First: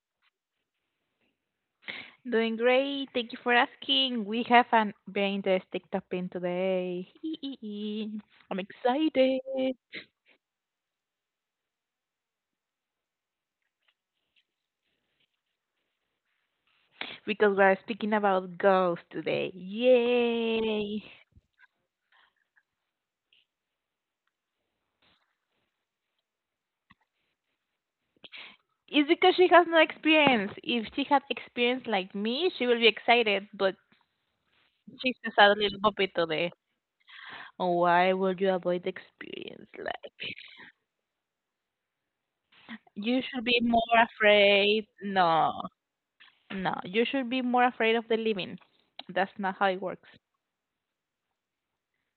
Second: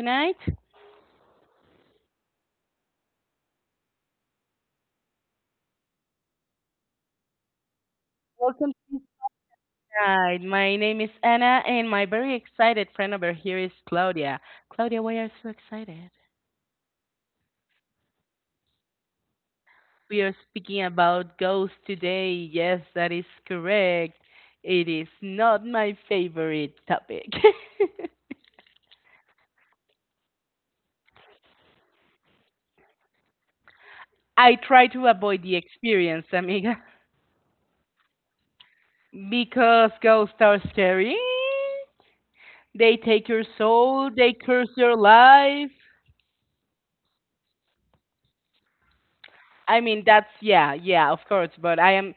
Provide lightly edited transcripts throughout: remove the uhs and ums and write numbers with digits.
tonight? Doing great. Thank you for asking. We have an very interesting topic today. I'm Welcome to excited tonight. My name is Anna, and my very excited friend over here is Claudia. Claudia, why are you so excited? because we're speaking about ghosts today. We are speaking Yay! about ghosts today. Yes, that is correct. It is not my favorite topic. It's because she has no experience. If she had experience like me, she will be excited, but I try to she's just avoid a the little puppy experience, today. amiga, Why would you avoid experience? because Like, ghosts are scary. They you take should your be more soul, they curse afraid. your No, life, no, you should be more afraid of the living. That's not how I it mean, works. that's yeah, yeah, of course. But I am.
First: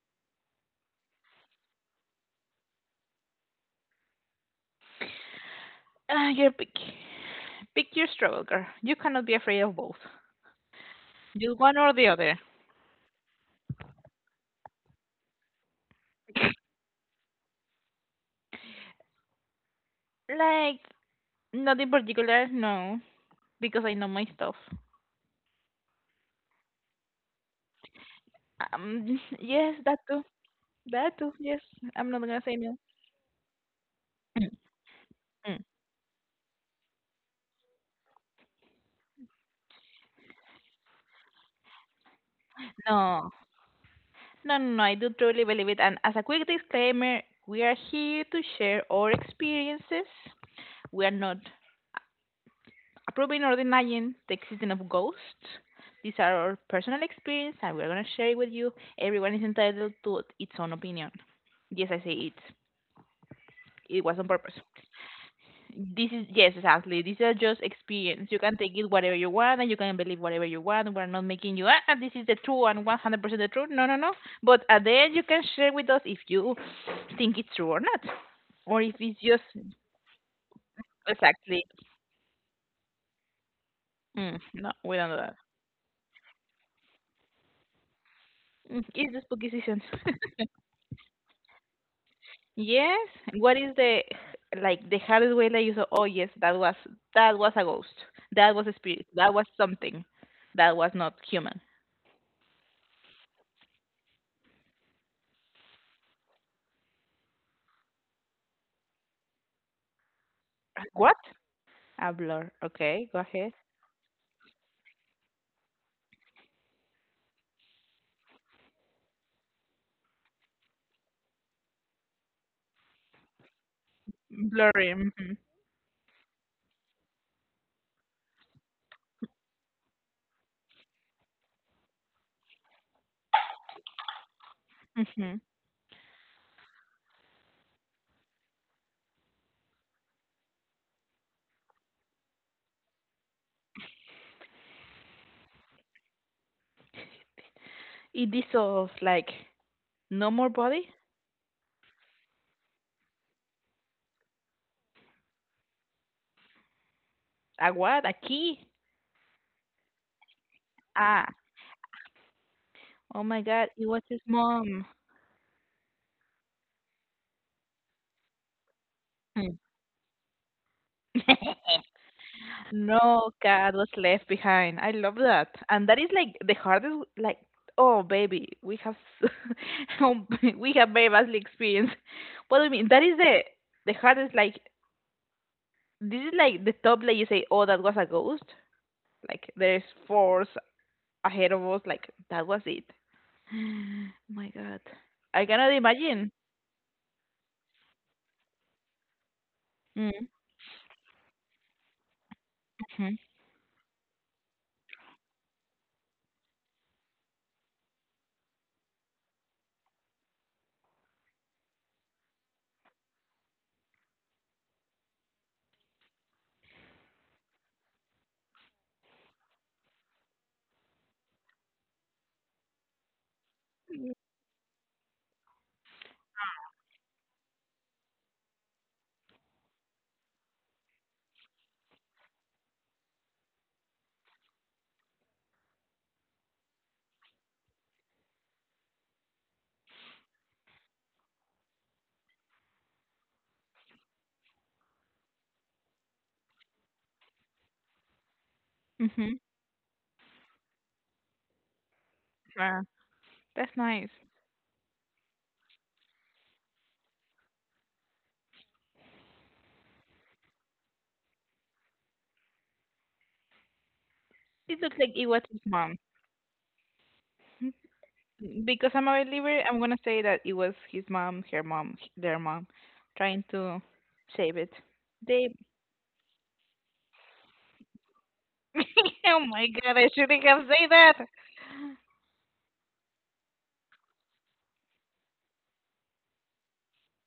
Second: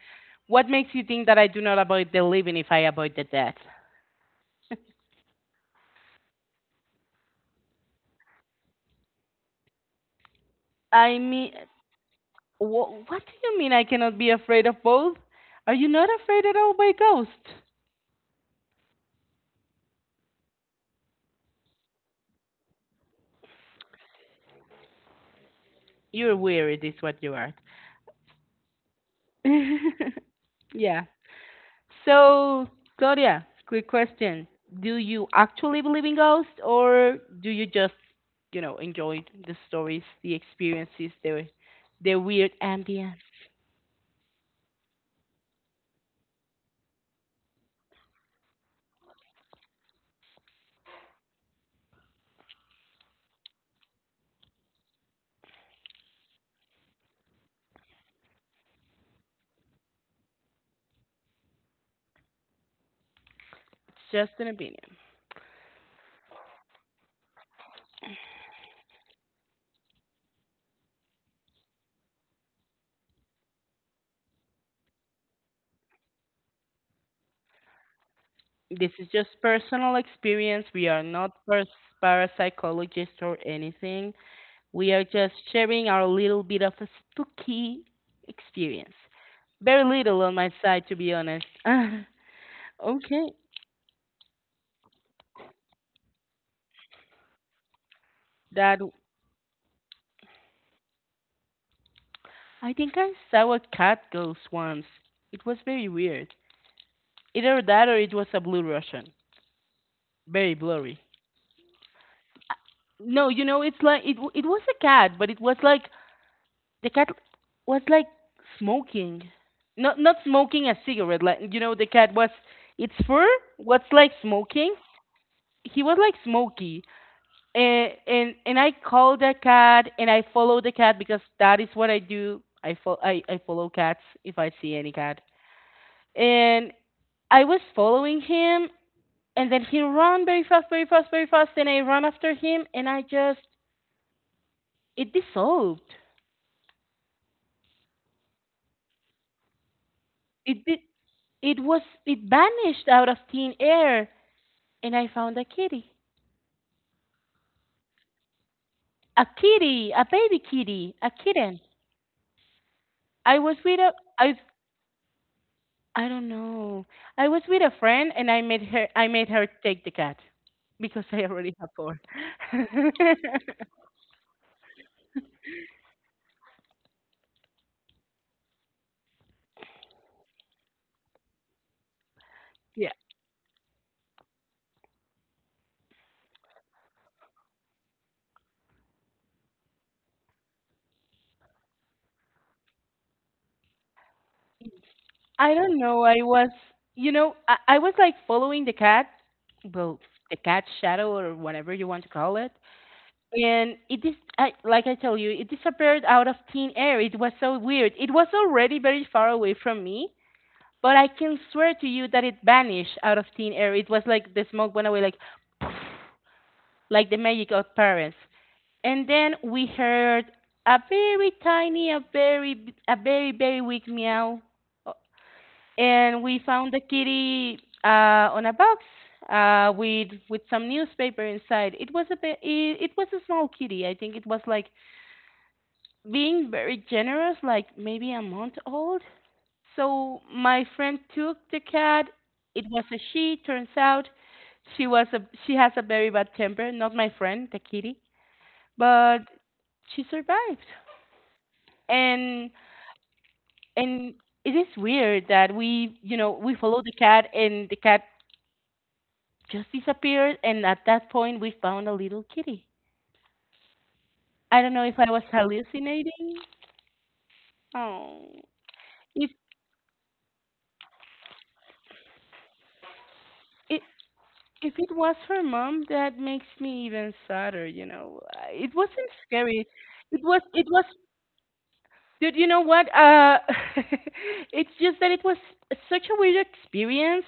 What makes you think that I do not avoid the living if I avoid the death? You're pick. Pick your struggle, girl. You cannot be afraid of both. I mean, Just one or the other. what do you mean I cannot be afraid of both? Are you not afraid at all by ghosts? Like, not in particular, no. Because I know my stuff. You're weird, is what you are. Yes, that too. yeah. That too, yes. I'm not gonna say So, no. Claudia, quick Mm, question: Do you mm. actually believe in ghosts, or do you just, enjoy the stories, the experiences, the weird ambience? No. No, I do truly believe it. And as a quick disclaimer, we are here to share our experiences. We are not approving or denying the existence of ghosts. These are our personal experience and we're going to share it with you. Everyone is entitled to its own opinion. Yes, I say it. It's It was on just an purpose. opinion. This is, yes, exactly. These are just experience. You can take it whatever you want and you can believe whatever you want. We're not making you, ah, this is the true and 100% the truth. No, no, no. But at the end, you can share with us if you think it's true or not. Or This if is it's just just personal experience. We are not exactly. Parapsychologists or anything. No, We we are don't do just that. sharing our little bit of a spooky experience. It's the spooky season. Very little on my side, to be honest. Yes. Okay, What is the like the hardest way that you thought, oh yes, that was a ghost. That was a that spirit. That was something. That was not human. I think I saw a cat ghost once. It was very weird. Either that or it was a blue Russian. Very blurry. What? A blur. Okay, go No, ahead. It's like it was a cat, but it was like the cat was like smoking. Not smoking a cigarette, like the cat was its fur was like smoking. Blurry. Mhm. He was like smoky. And I called the cat and I follow the cat because that is what I do. I follow cats if I see any cat. Mhm. And I was following him and then he ran very fast, very fast, very fast and I ran after him and I just it dissolved. It dissolves like no more It did body. it was it vanished out of thin air and I found a kitty. A what? A key. A kitty, a baby kitty, a Ah. kitten. Oh my I was God. with It a was his I mom. I don't know. I was with a friend and I made her Hmm. take the cat because I already have four. No cat was left behind. I love that. And that is like the hardest, like, oh, baby, we have, s- oh, we have very badly experienced. What do you mean? yeah. That is the hardest, like, this is like the top, like you say, oh, that was a ghost. Like, there's force ahead of us. Like, that was it. my God. I I cannot don't know. I imagine. was you know, I was like following the cat, well, Mm-hmm. the cat's shadow or whatever you want to call it. hmm And it is I, like I told you, it disappeared out of thin air. It was so weird. It was already very far away from me. But I can swear to you that it vanished out of thin air. It was like the smoke went away, like the magic of Paris. And then we heard a very tiny, a very, very weak meow. Uh, and we found the kitty on a box with some newspaper inside. It was a small kitty. I think it was like being very generous, like maybe a month old. So my friend took the cat. It was a she. Turns out, she was a she has a very bad temper. Not my friend, the kitty, but hmm she survived. And Ah, that's nice. and it is weird that we you know we followed the cat and the cat just disappeared. And at that point, we found a little kitty. I don't It know if looks I like was it was his mom. hallucinating. Oh, Because I'm a it believer, I'm gonna say that it was his mom, her mom, their mom, trying to it save it. If it was her They, mom, that makes me even sadder. It wasn't oh scary. my god, I shouldn't have It was said that. dude, you know what? It's just that it was such a weird experience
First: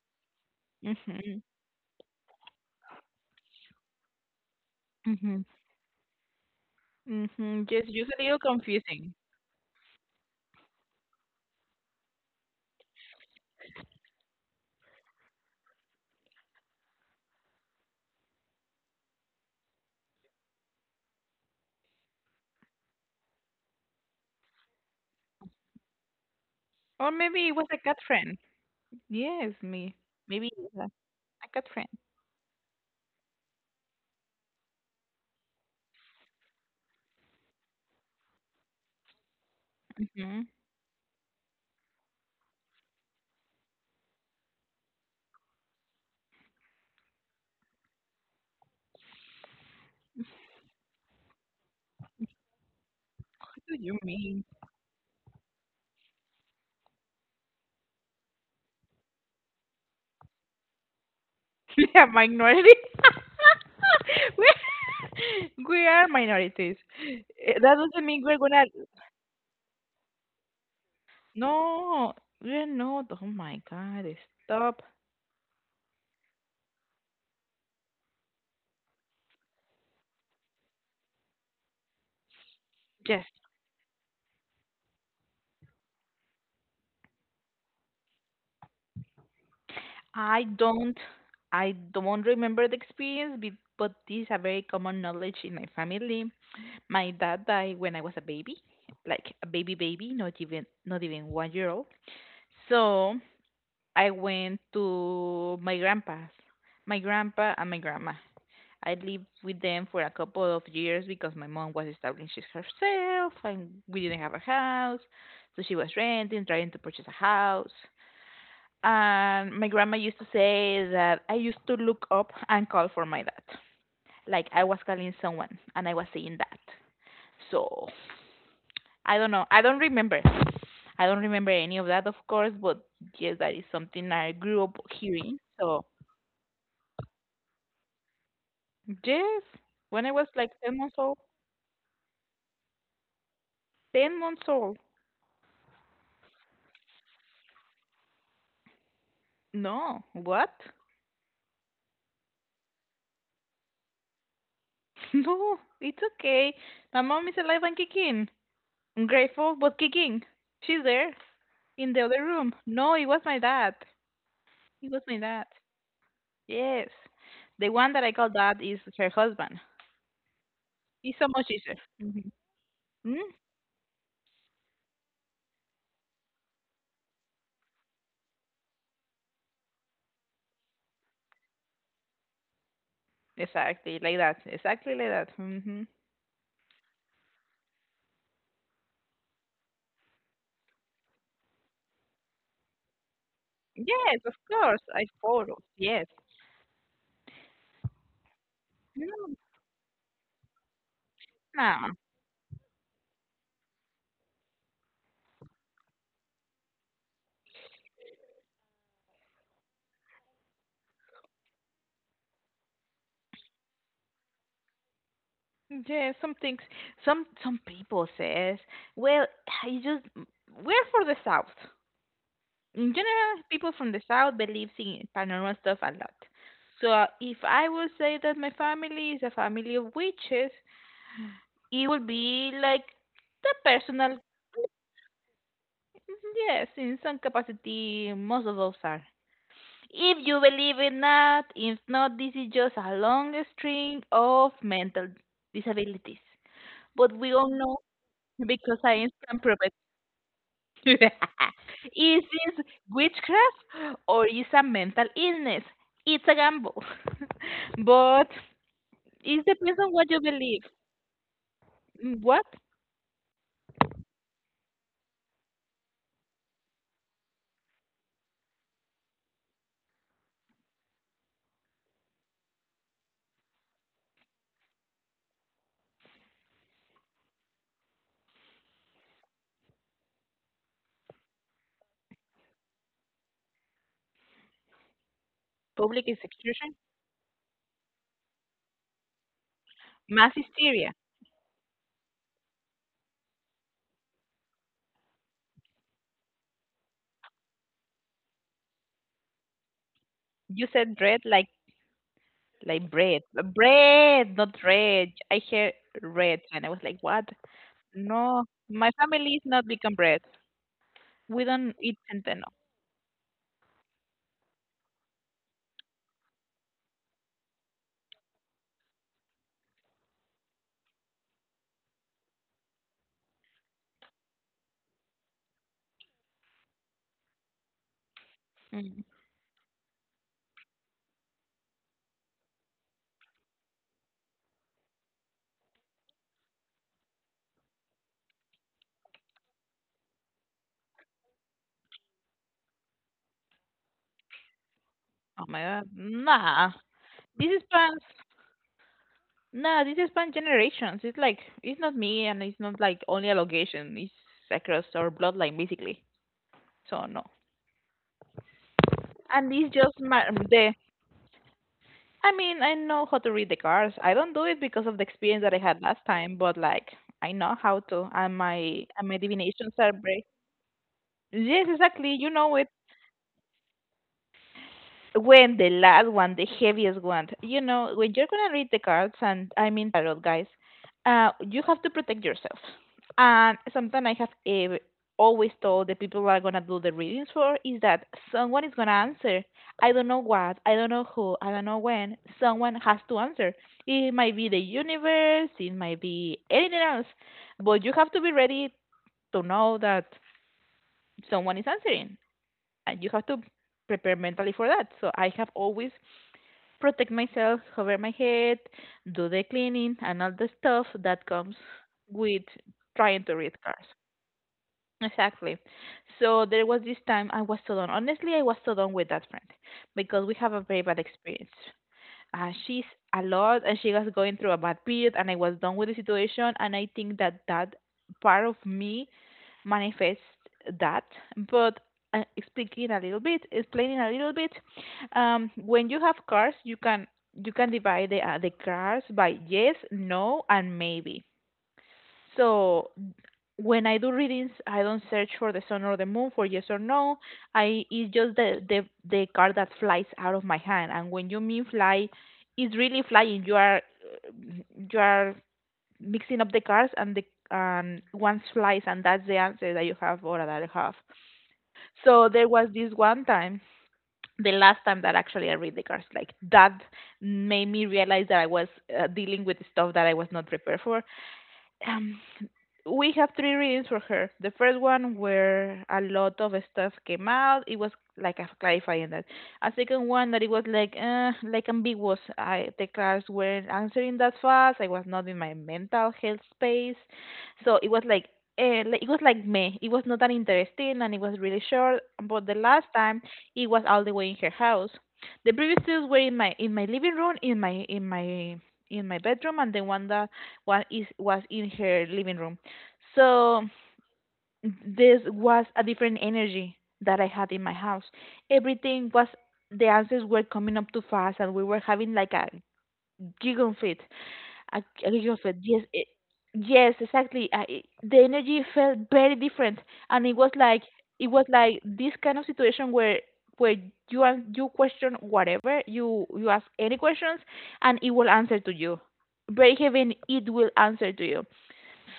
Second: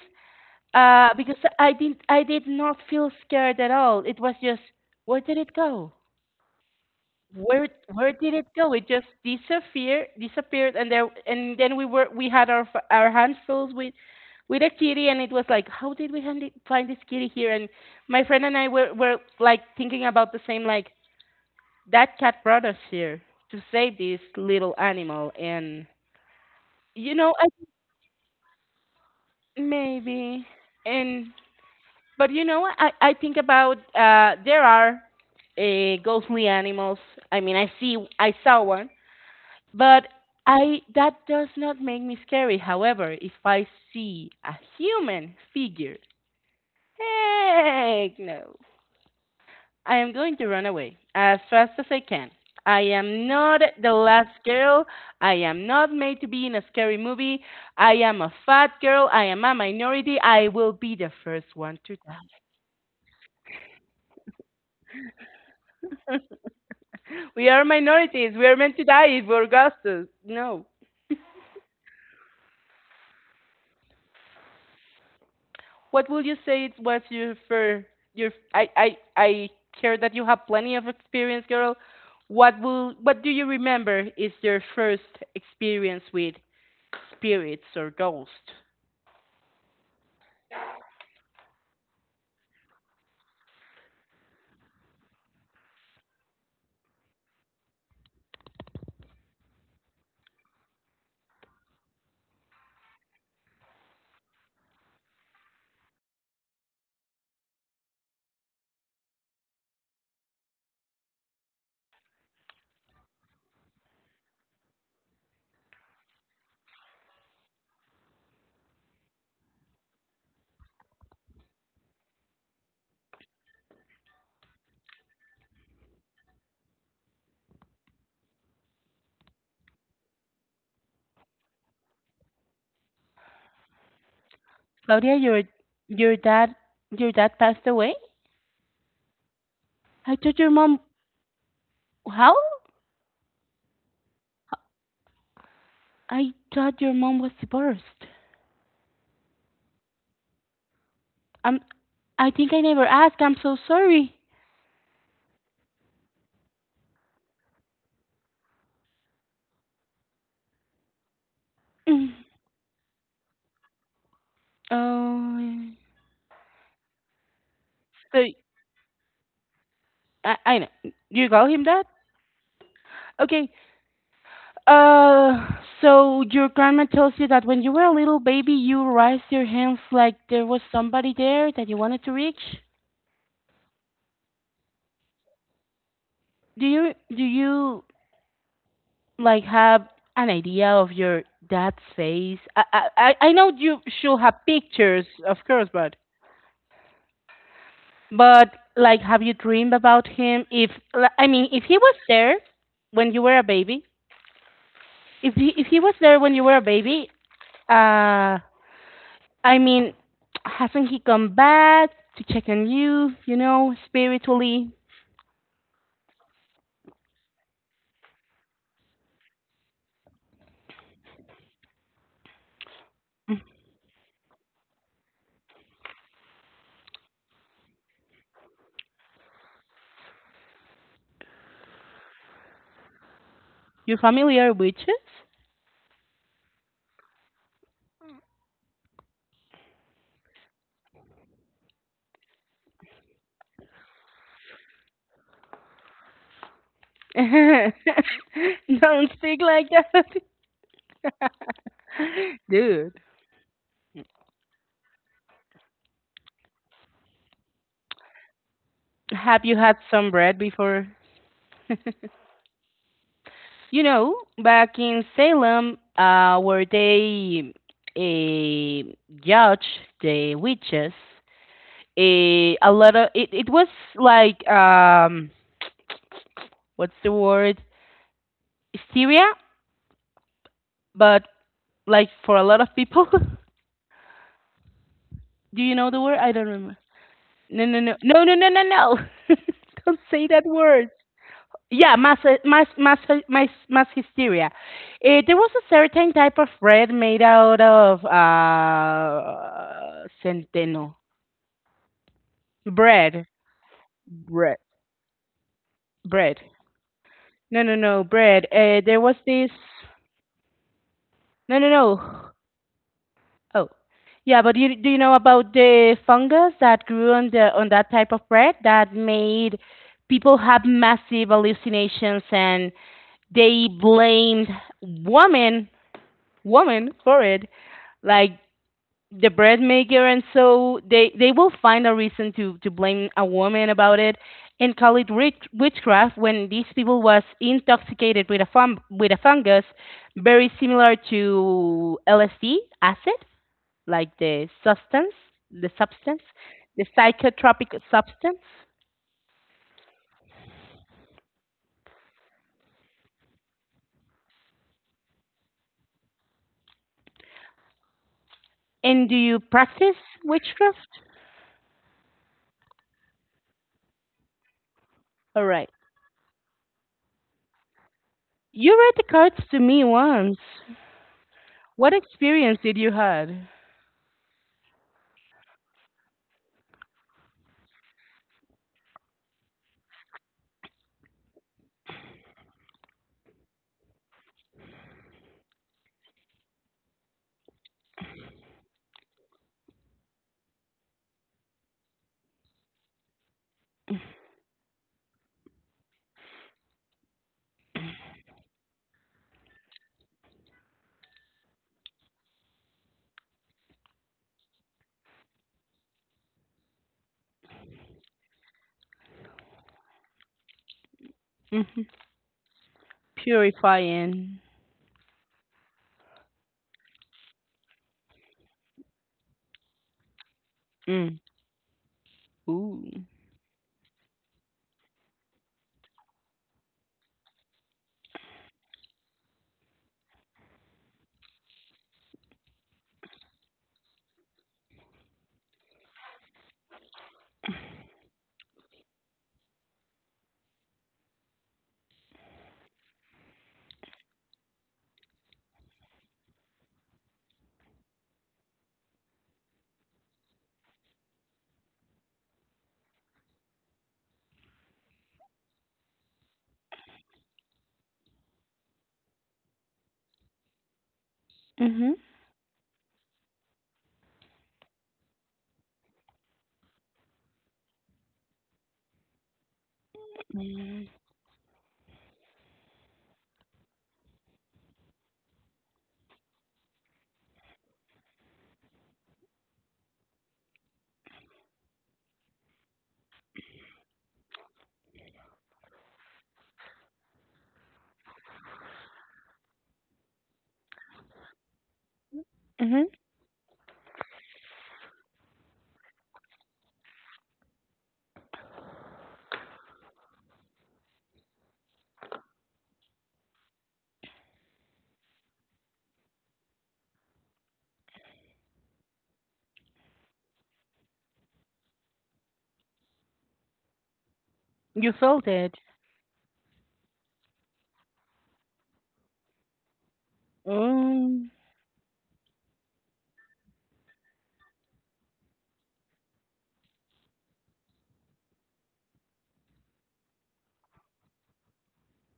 because Mhm, I did not feel scared at all. It was just where did mhm, it go? mhm. Where Just where a did little it go? It just confusing. disappeared, and then we had our hands full with a kitty, and it was like, how did we find this kitty here? And my friend and I were like thinking about the same, like that cat brought us here to save this little animal, and Or you know, I maybe it was a cat friend. Yes, me. maybe Maybe it was and a cat friend. but you know, I think about there are ghostly animals. I mean, I saw one. But Mhm. I that does not make me scary. However, if I see a human figure, heck no. I am going to run away as fast as I can. I am What not do the you last mean? girl. I am not made to be in a scary movie. I am a fat girl. I am a minority. I will be the first one We to are die. minority. we we are minorities. We are That doesn't mean minorities. we're We are gonna. meant to die if we're Augustus. No. No, you're not. Oh my God, stop. What would you say it was your for your I care that you have plenty of experience, girl. What Yes, do you remember is your first experience with spirits or ghosts? I don't, I don't remember the experience, but this is a very common knowledge in my family. My dad died when I was a baby, like a baby baby, not even 1 year old. So I went to my grandpa's, my grandpa and my grandma. I lived with them for a couple of years because my mom was establishing herself and we didn't have a house. So she was renting, trying to purchase a house. And my grandma used to say that I used to look up and call for my dad. Like I was calling someone and I was saying that. So I don't know. I don't remember. I don't remember any of that, of course, but yes, that is something I grew up Claudia, hearing. your So, your dad your dad passed away? yes, when I I was thought like your 10 mom months old, how? 10 months old. I thought your mom was divorced. No, what? Um, I think I never asked. I'm so sorry. No, it's okay. My mom is alive and kicking. I'm grateful, but kicking. She's there in the other room. No, it was my dad. It was my dad. Oh, Yes. The one that I so call dad is her husband. I know It's so you call much him easier. that? Mm Okay, Uh, so your grandma tells you that when you were a little baby, you raised your hands like there was somebody there that you wanted to reach. Exactly, like that. Exactly like that. Do you like have an idea of your dad's face? I know you should Yes, have of course. I pictures, of follow. course, but Yes. but like have you No. dreamed about him? If li- I mean, if he No. was there when you were a baby, if he was there when you were a baby, uh, I mean, hasn't he come back to check on you, spiritually? Yeah, some things. Some people says, well, I just we're for the south. In general, people from the south believe in paranormal stuff a lot. So if I would say that my family is a family of witches, it would be like the You're personal. familiar with witches? Yes, in some capacity, most of us are. If you believe in that, if not, this is just a long string of mental disabilities. But we all know because Don't science speak can prove like that. is this Dude, witchcraft or is a mental illness? It's a gamble. but have it you had depends on what some you bread believe. before? What? You know, Back in Salem, where they uh, judge the witches, a lot of it was like, what's the word? Hysteria, but like for a lot of people. Do you know the Public word? I don't execution? remember. No, no, no, no, no, no, no, no. Don't say Mass that word. hysteria. Yeah, mass, mass, mass hysteria. There was a certain type of bread made out of You centeno said dread like bread. bread, Bread, not bread, red. I heard red bread. and I was like, what? No, no, no, No, bread. My There was family is this. not become bread. We No, no, don't eat no. centeno. Oh, yeah, do you know about the fungus that grew on that type of bread that made people have massive hallucinations and they blamed woman woman for it, like Mm. the bread maker, and so they will find a reason to blame a woman about it and call it witchcraft when these people was intoxicated with a fungus very similar to LSD acid like the substance, Oh my the god. substance, Nah. the This is psychotropic plans. substance? No, this is span generations. It's like it's not me, and it's not like only a location. It's across our bloodline, basically. So no, And do you and it's practice just my the. witchcraft? I mean, I know how to read the cards. I don't do it because of the experience All that I right. had last time, but like I know how to, and You read the my cards to divinations me are very. once. Yes, What exactly. You know experience it. did you had? When the last one, the heaviest one, you know, when you're gonna read the cards, and I mean tarot, guys, you have to protect yourself. And something I have always told the people who are gonna do the readings for is that someone is gonna answer. I don't know what, I don't know who, I don't know when. Someone has to answer. It might be the universe, it might be anything else, but you have to be ready to know that someone is answering, and you have to prepare mentally for that. So I have always protect myself, cover my head, do the cleaning, and all the stuff that comes Hmm. with trying to read cars. Purifying. Exactly. So there was this time I was so done. Honestly, I was so done with that friend because we have a very bad Mm. experience Ooh. she's a lot and she was going through a bad period and I was done with the situation and I think that that part of me manifests that, but explaining a little bit when you have cars you can divide the cars by yes no and maybe. So when I do readings, I don't search for the sun or the moon for yes or no. I it's just the card that flies out of my hand. And when you mean fly, it's really flying. You are mixing up the cards and the and one flies and that's the answer that you have or that I have. Mhm. So there was this one time, the last time that actually I read the cards, like that made me realize that I was dealing with stuff that I was not prepared for. Um, we have three readings for her. The first one where a lot of stuff came out. It was like a clarifying that. A second one that it was like ambiguous. I the class weren't answering that fast. I was not in my mental health space, so it was like. It was like me. It was not that interesting and it was really short. But the Mhm. last time, it was all the way in her house. The previous two were in my living room, in my in my in my bedroom, and the one that one is was in her living room. So this was a different energy that I had in my house. Everything was the answers were coming up too fast, and we were having like a giggle fit, You a felt giggle fit. it. Yes, yes, exactly. The energy felt very different, and it Oh. was like this kind of situation where where you you question whatever you ask any questions, and it will answer to you. Very heaven, it will answer to you.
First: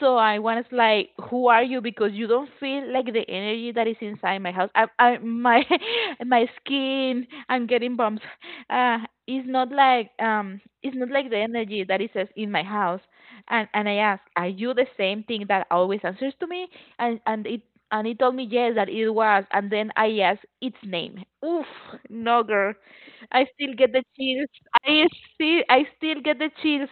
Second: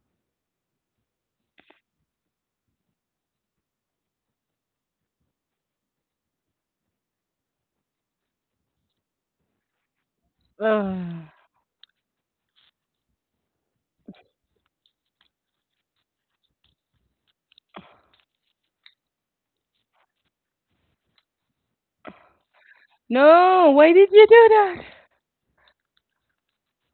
So I was like, "Who are you?" Because you don't feel like the energy that is inside my house. I my my skin. I'm getting bumps. Uh, it's not Ugh. like the energy that is in my house. And I asked, "Are you the same thing that always answers to me?" And it and he told me yes that it was. And then I asked its name. Oof, no girl. I No. still Why get the did you do chills. that, I still get the chills.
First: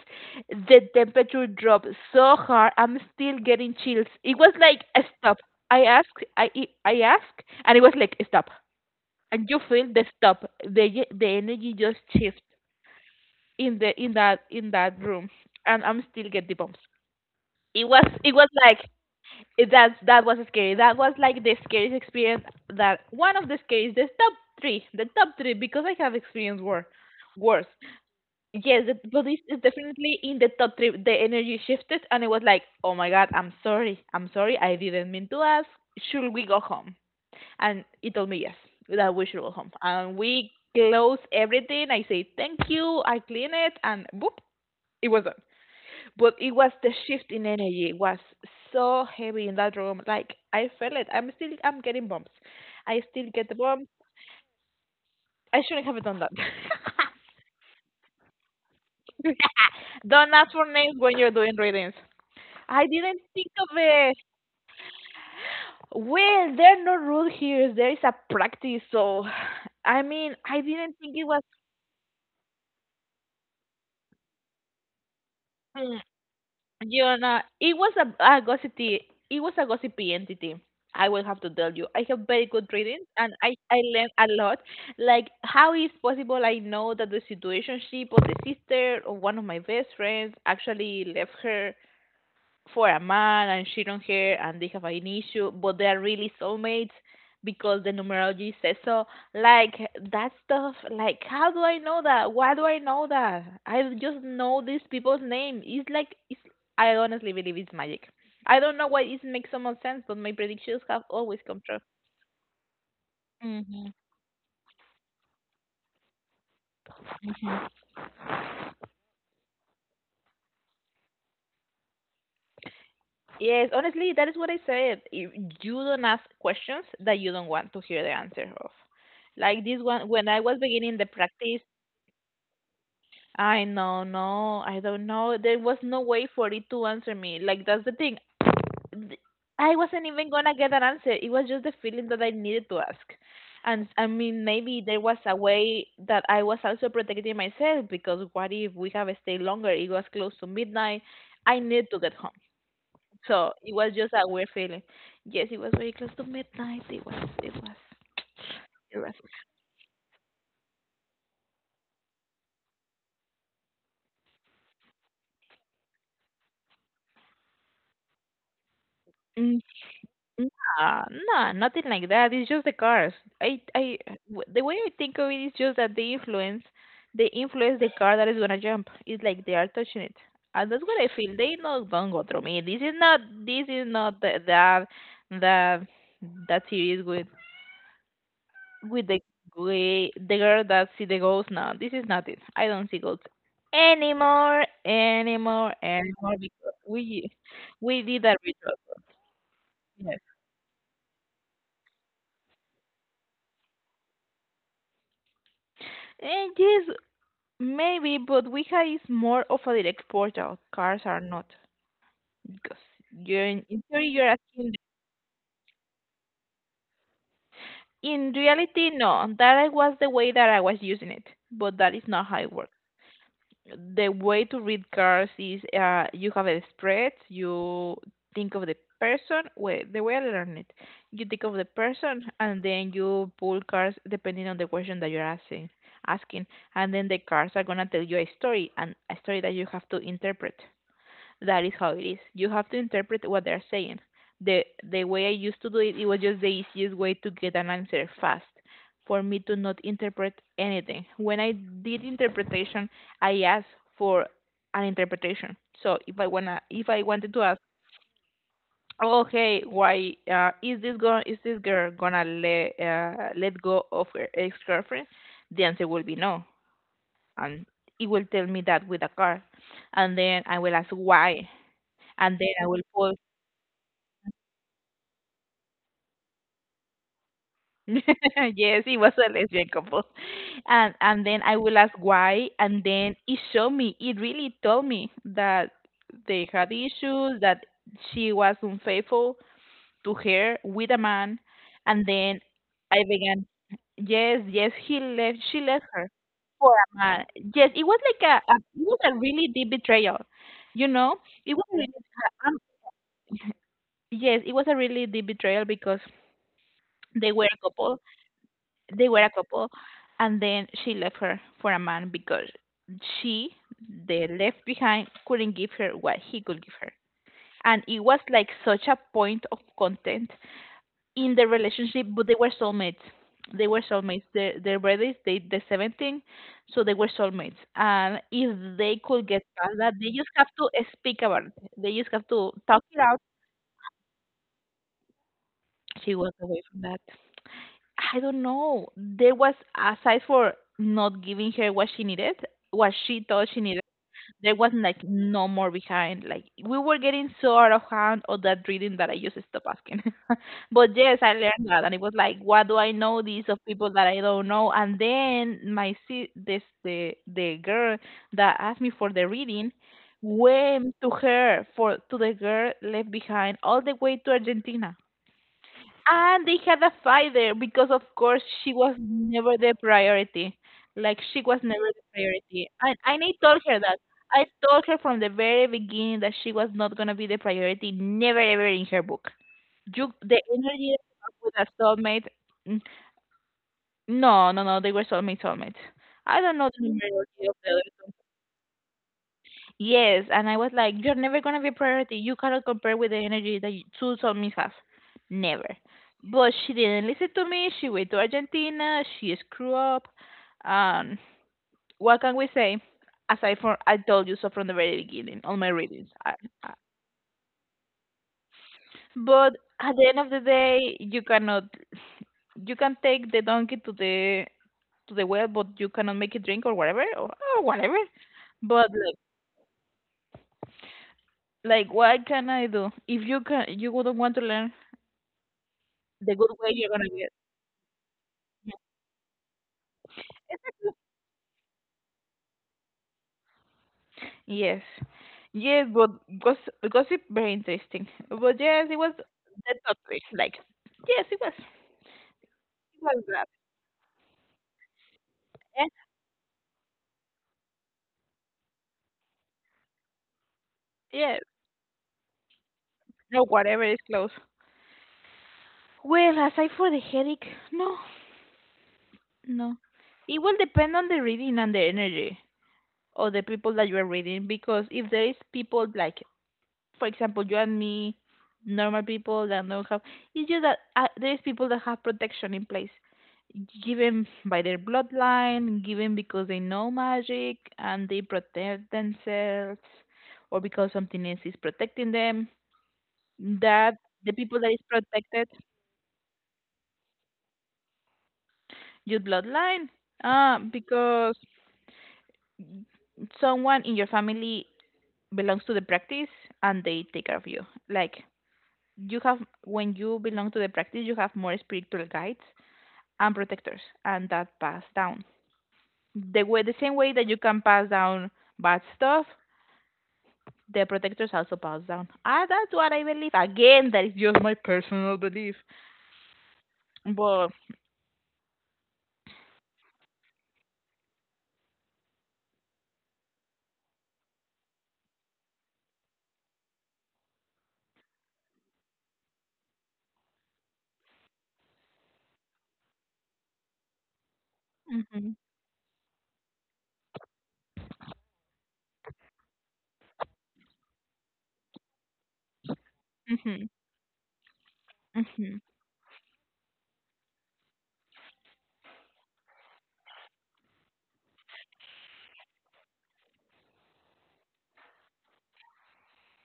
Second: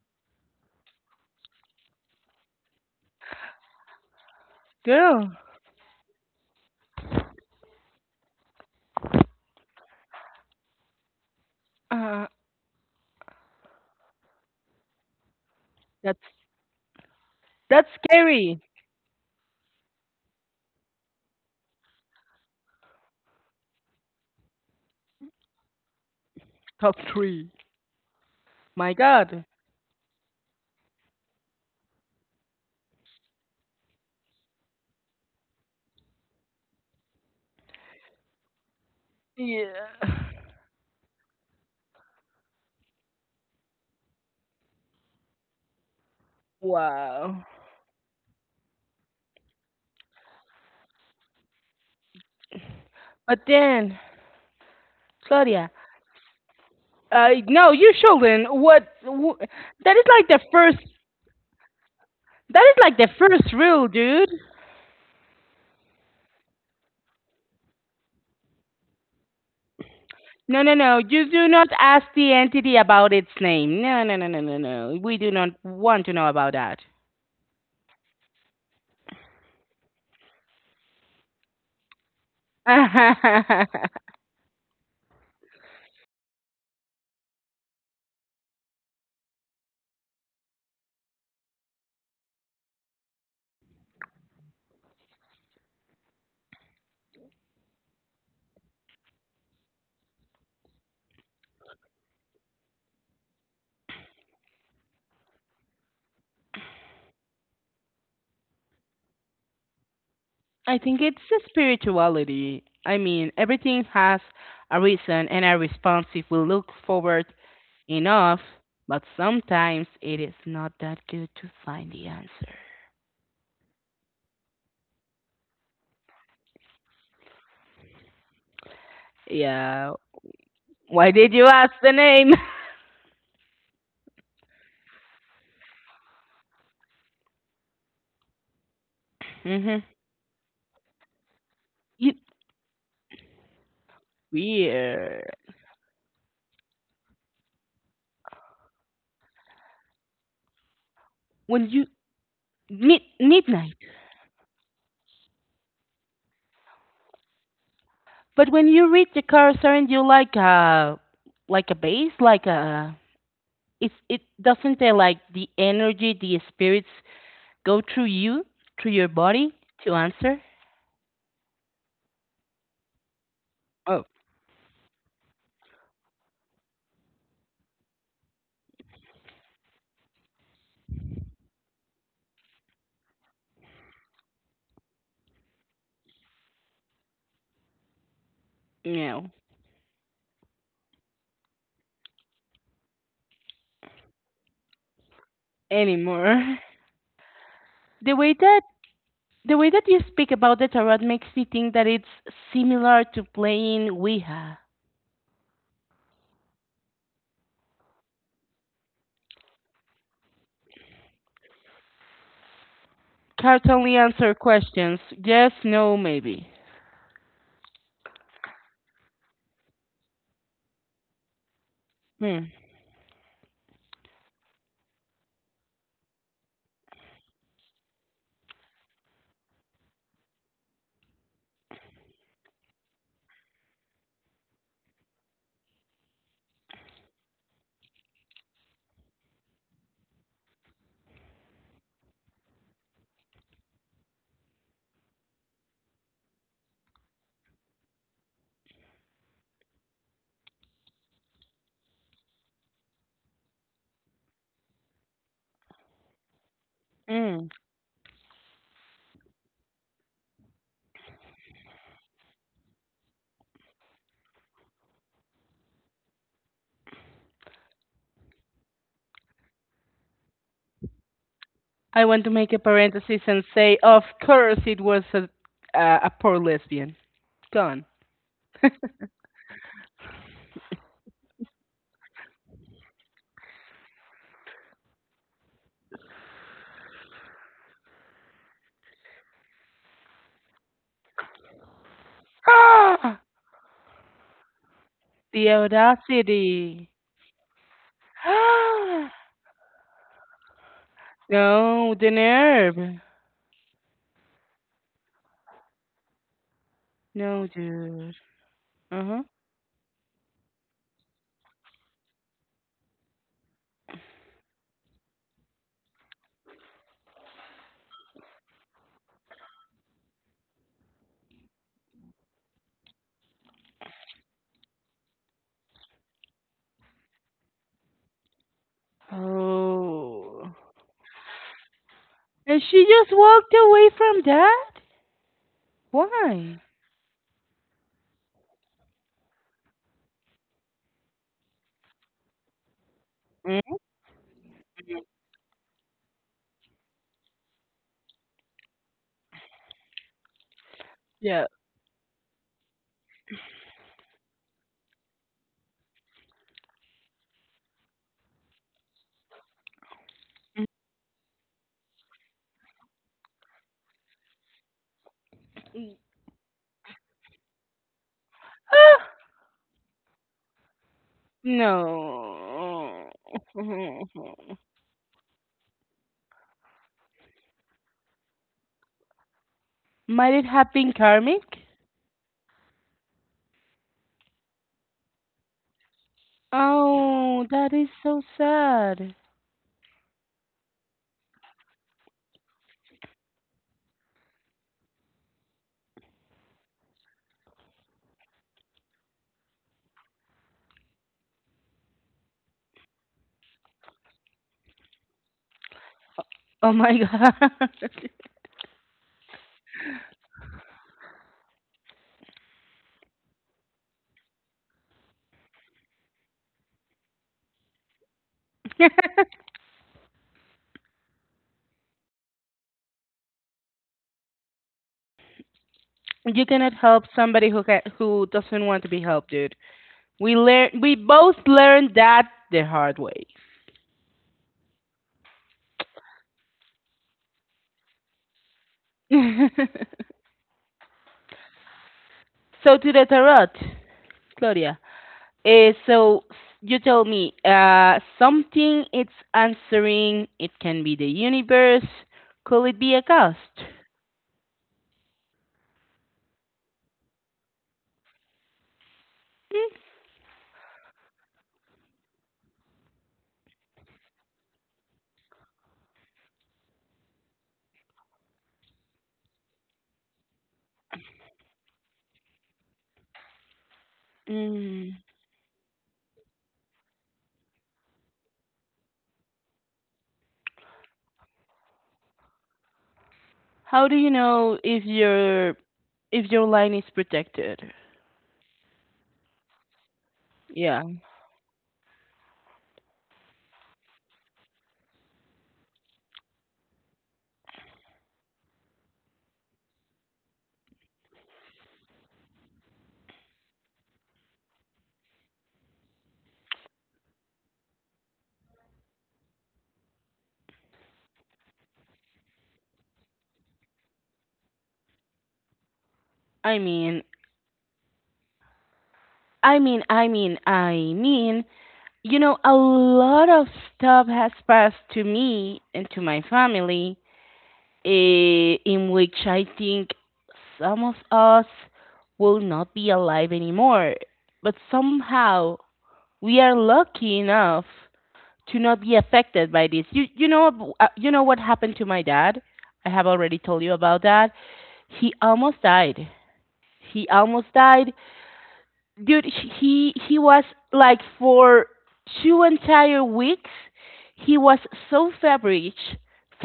The temperature dropped so hard, I'm still getting chills. It was like a girl? stop. I asked, I I I asked, and it was like stop. And you feel the stop. The energy just Uh, shifts in that room, and I'm that's still get the bumps. It that's was it was scary. like that was scary. That was like the scariest experience. That one of the scariest, the top three, because I have experienced worse. Top three. Worse. Yes, My but this God. is definitely in the top three. The energy shifted, and it was like, "Oh my God, I'm sorry, I didn't mean to ask. Should we go home?" And he told me yes, that we should go home. And Yeah. we close everything. I say thank you. I clean it, and boop, it was done. But it was the shift in Wow. energy. It was so heavy in that room. Like I felt it. I'm getting bumps. I still But get the bumps. then, I Claudia, shouldn't have done that. No, you shouldn't. What? That is like Don't the ask for first. names when you're doing readings. That is I like the didn't think first of rule, it. dude. Well, there are no rules here. There is a practice. So, I mean, I No, no, didn't no. think it You was, do not ask the entity about its name. No, no, no, no, no, no. We do not mm, want to know about that. you know, it was a gossipy, it was a gossipy entity. I will have to tell you. I have very good readings and I learned a lot. Like, how is possible I know that the situationship of the sister or one of my best friends actually left her for a man and she on her and they have an issue, but they are really soulmates because the numerology says so. Like that stuff, like how do I know that? Why do I know that? I just know these people's name. It's like it's I honestly believe it's magic. I don't know why it makes so much sense, but my I predictions think have it's always a come true. spirituality. I mean, everything hmm has a reason and a response if we look forward enough, but sometimes it is not that good to find the answer. Yes, honestly, that is what I said. If you don't ask questions that you don't want to hear the answer of. Like this Yeah, one, when I was beginning the why did you practice, ask the name? I know, no, I don't know. There was no way for it to answer me. Like that's the thing. Th- I Mhm. wasn't even gonna get an answer. It was just the feeling that It's I needed to ask. And I mean, maybe there was weird. a way that I was also protecting myself because what if we have stayed longer? It was close to midnight. I When you need to get home. mid So it midnight, was just a weird feeling. Yes, it was very close to midnight. It was. It was. But when you It read was. the cards, aren't you like a like a, base, like a it's it doesn't they like the energy, the spirits go through you, through your body mm. to answer? Nah, nah, nothing like that. It's just the cars. I, I, Oh the way I think of it is just that they influence the car that is gonna jump. It's like they are touching it, and that's what I feel. They not gonna go through me. This is not the, that, that, that series with the no, way the girl that see the ghost. No, this is not it. I don't see ghosts anymore, anymore. because we The did way that with that us. the way that you Yes. speak about the tarot makes me think that it's similar to playing Ouija. And yes, maybe, but Ouija is more of a direct portal. Cards are not. Because Cards in only theory you're answer asking. questions: yes, no, maybe. In reality, no. That was the way that I was using it, but that is not how Hmm. it works. The way to read cards is you have a spread, you think of the person. Well, the way I learned it, you think of the person, and then you pull cards depending on the question that you're asking. Asking, and then the cards are gonna tell you a story, and a story that you have to interpret. That is how it is. You have to interpret what they're saying. The way I used to do it, it was just the easiest way to get an answer fast for me to not interpret anything. When I did interpretation, I asked for an interpretation. So if I wanted to Mm. ask, oh hey, why is this girl gonna let let go of her ex girlfriend? The answer will be no, and it will tell me that with a card, and then I will ask why, I want to and make a then I will parenthesis and say, of course, it was a poor lesbian. Gone. Yes, he was a lesbian couple. And then I will ask why, and then it showed me, it really told me that they had issues, that she was unfaithful to her with a man, and then I Ah, began, yes, yes, he left, the she left her for audacity. a man. Yes, it was like a it was Ah, a really deep betrayal, you know? It was really, no, the um, nerve. yes, it was a really deep betrayal because they No, were a couple dude. Uh they huh. were a couple, and then she left her for a man because she, the left behind, couldn't give her what he could give her. And it was like such a point of content in the relationship, but they were soulmates. They were soulmates. Their birthdays, they the 17, so they were soulmates. And if they could get past that, they just have Oh. to speak about it. They just have to And she talk it just out. walked away from that? She was Why? away from that. I don't know. There was aside for not giving her what she needed, what she thought she Mm? needed, there was like no more behind. Like we were getting so out of hand of that reading that I just stopped asking. But yes, I Yeah. learned that, and it was like, what do I know these of people that I don't know? And then this the girl that asked me for the reading went to her for to the girl left behind all the way to Argentina. And they had a fight there because, of course, she was Ah, never the priority. Like she was never the priority. And, no. and I told her that. I told her from the very beginning that she was not gonna be the priority, never ever in her book. You, Might the it have been energy with karmic? a soulmate. n- No, no, no. They were soulmate, soulmates. I don't know the number of Oh, the that other. is so sad. Yes, and I was like, you're never gonna be a priority. You cannot compare with the energy that you- two zombies have. Never. But she didn't listen to me. She went to Argentina. She screwed up. Um, what can we say? Aside from I told you so from the very beginning, all my readings. Oh I, my god. but at the end of the day, you cannot. You can take the donkey to the well, but you cannot make it drink or whatever or whatever. But like, what can I do? If you can, you wouldn't want to learn the You good cannot way you're help gonna get. somebody who doesn't Yeah. want to be helped, dude. We both learned that the hard way. Yes. Yes, but gossip, gossip very interesting. But yes, it was the So top three. Like, yes, it was. to It the was tarot, that. Claudia. Uh, Eh? so you tell me something it's answering. It can be the Yes. universe. Could it be a No, ghost? whatever is close. Well, aside for the headache, no, no. It will depend on the reading and the energy of the people that you are reading because if there is people like for example, you and me, normal people that don't have. It's just that there is people that have protection in place, given by their Mm. bloodline, given because they know magic and they protect themselves, or because something else is protecting them. How do That you the know people that is if protected, your if your line is protected? your bloodline, Yeah. because someone in your family belongs to the practice and they take care of you. Like you have when you belong to the practice you have more spiritual guides and protectors and that pass down the way the same way that you can pass down bad stuff, the protectors also pass down. Ah, that's what I believe. Again, that is just my personal belief, I mean, but I mean, a lot of stuff has passed to me and to my family, in which I think some of us will not be alive anymore. But mm-hmm, somehow we are lucky enough to not be affected by this. You know what happened to my dad? I have already told mm-hmm, you about that. He mm-hmm. almost died. He almost died, dude. He was like for two entire weeks. He was so feverish,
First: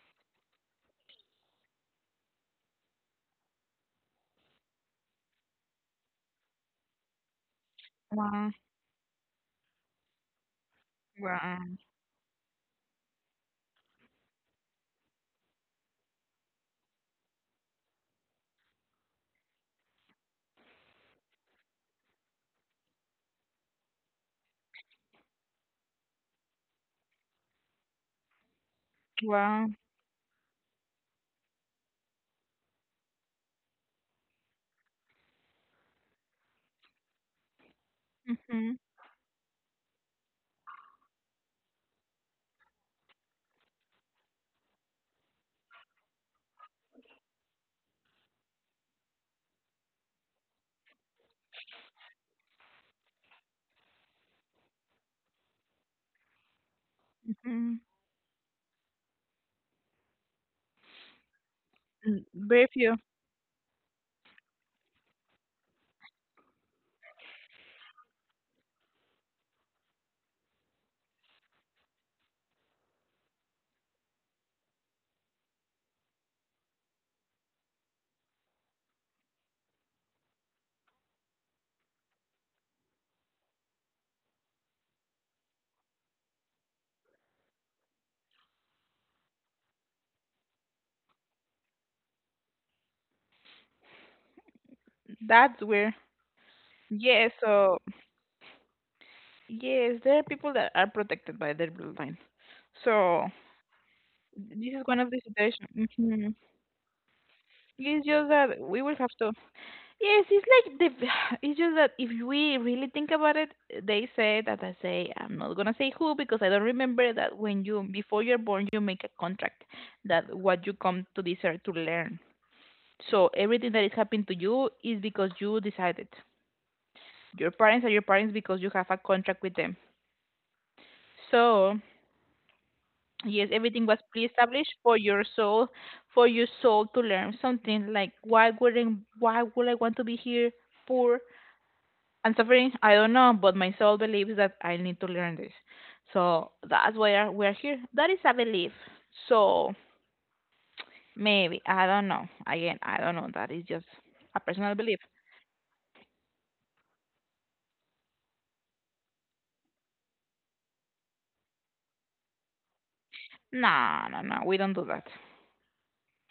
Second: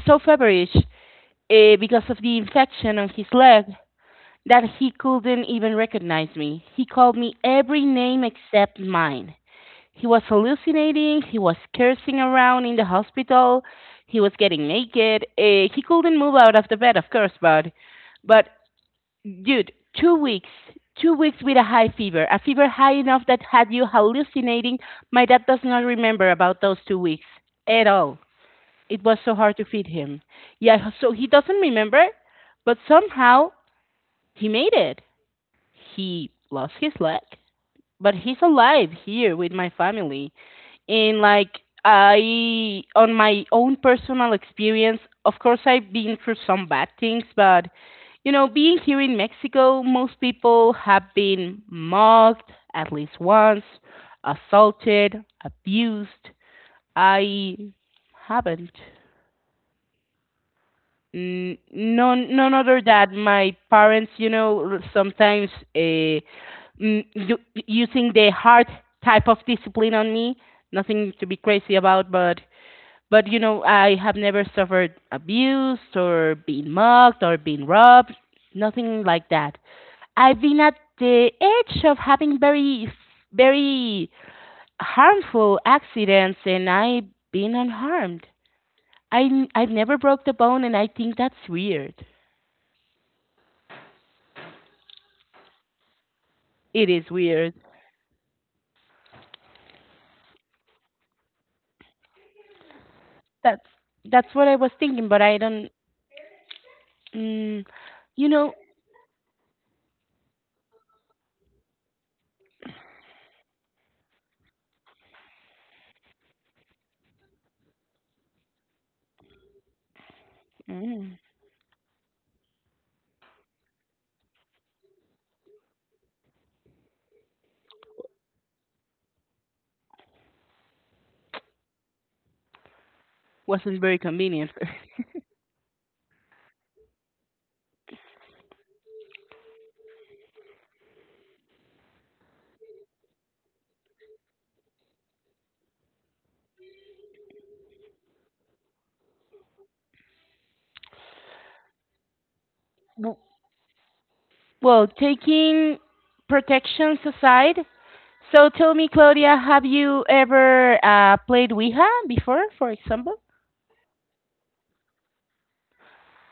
so feverish, because of the infection on his leg, that he couldn't even recognize me. He called me every name Wow. except mine. He was hallucinating. He was wow cursing around in the hospital. He was getting naked. He couldn't move out of the bed, of course, but but Dude, 2 weeks. 2 weeks with a high fever. A fever high enough that had you hallucinating. My dad does not remember about those 2 weeks at all. It was so hard to wow feed him. Yeah, so he doesn't remember, but somehow he made it. He lost his leg, but he's mm-hmm, alive here with my family. In like I, on my own personal experience, of course, I've been through some bad things, but you know, being here in Mexico, most people have been mocked at least once, assaulted, abused. I mm-hmm. haven't. N- Mm, None, none very other few. than my parents, you know, sometimes uh, mm, u- using the hard type of discipline on me. Nothing to be crazy about, but I have never suffered abuse or been mocked or been robbed, nothing like that. I've been at the edge of having very, very harmful accidents, and I've been unharmed. I've never broke the bone, and I think that's weird. That's weird. It is Yes, weird. so yes, there are people that are protected by their bloodline. So That's that's what I was this is one thinking, of but the I situation. don't. Mhm. Mm, It's you just know, that we will have to. Yes, it's like the. It's just that if we really think about it, they say that I say I'm not gonna say who because I don't remember that when you before you're born you make a contract that what you come mm, to this earth to learn. So everything that is happening to you is because you decided. Your parents are your parents because you have a contract with them. So yes, wasn't everything very was convenient. pre-established for your soul to learn something. Like, why wouldn't, why would I want to be here, poor and suffering? I don't know, but my soul believes that I need to learn this. So that's why we're here. That is a belief. So maybe I don't know. Again, I don't know. That is just a personal Well, belief. taking protections aside, so tell me, Claudia, have you ever played Ouija before, for example? No, no, no. We don't do that.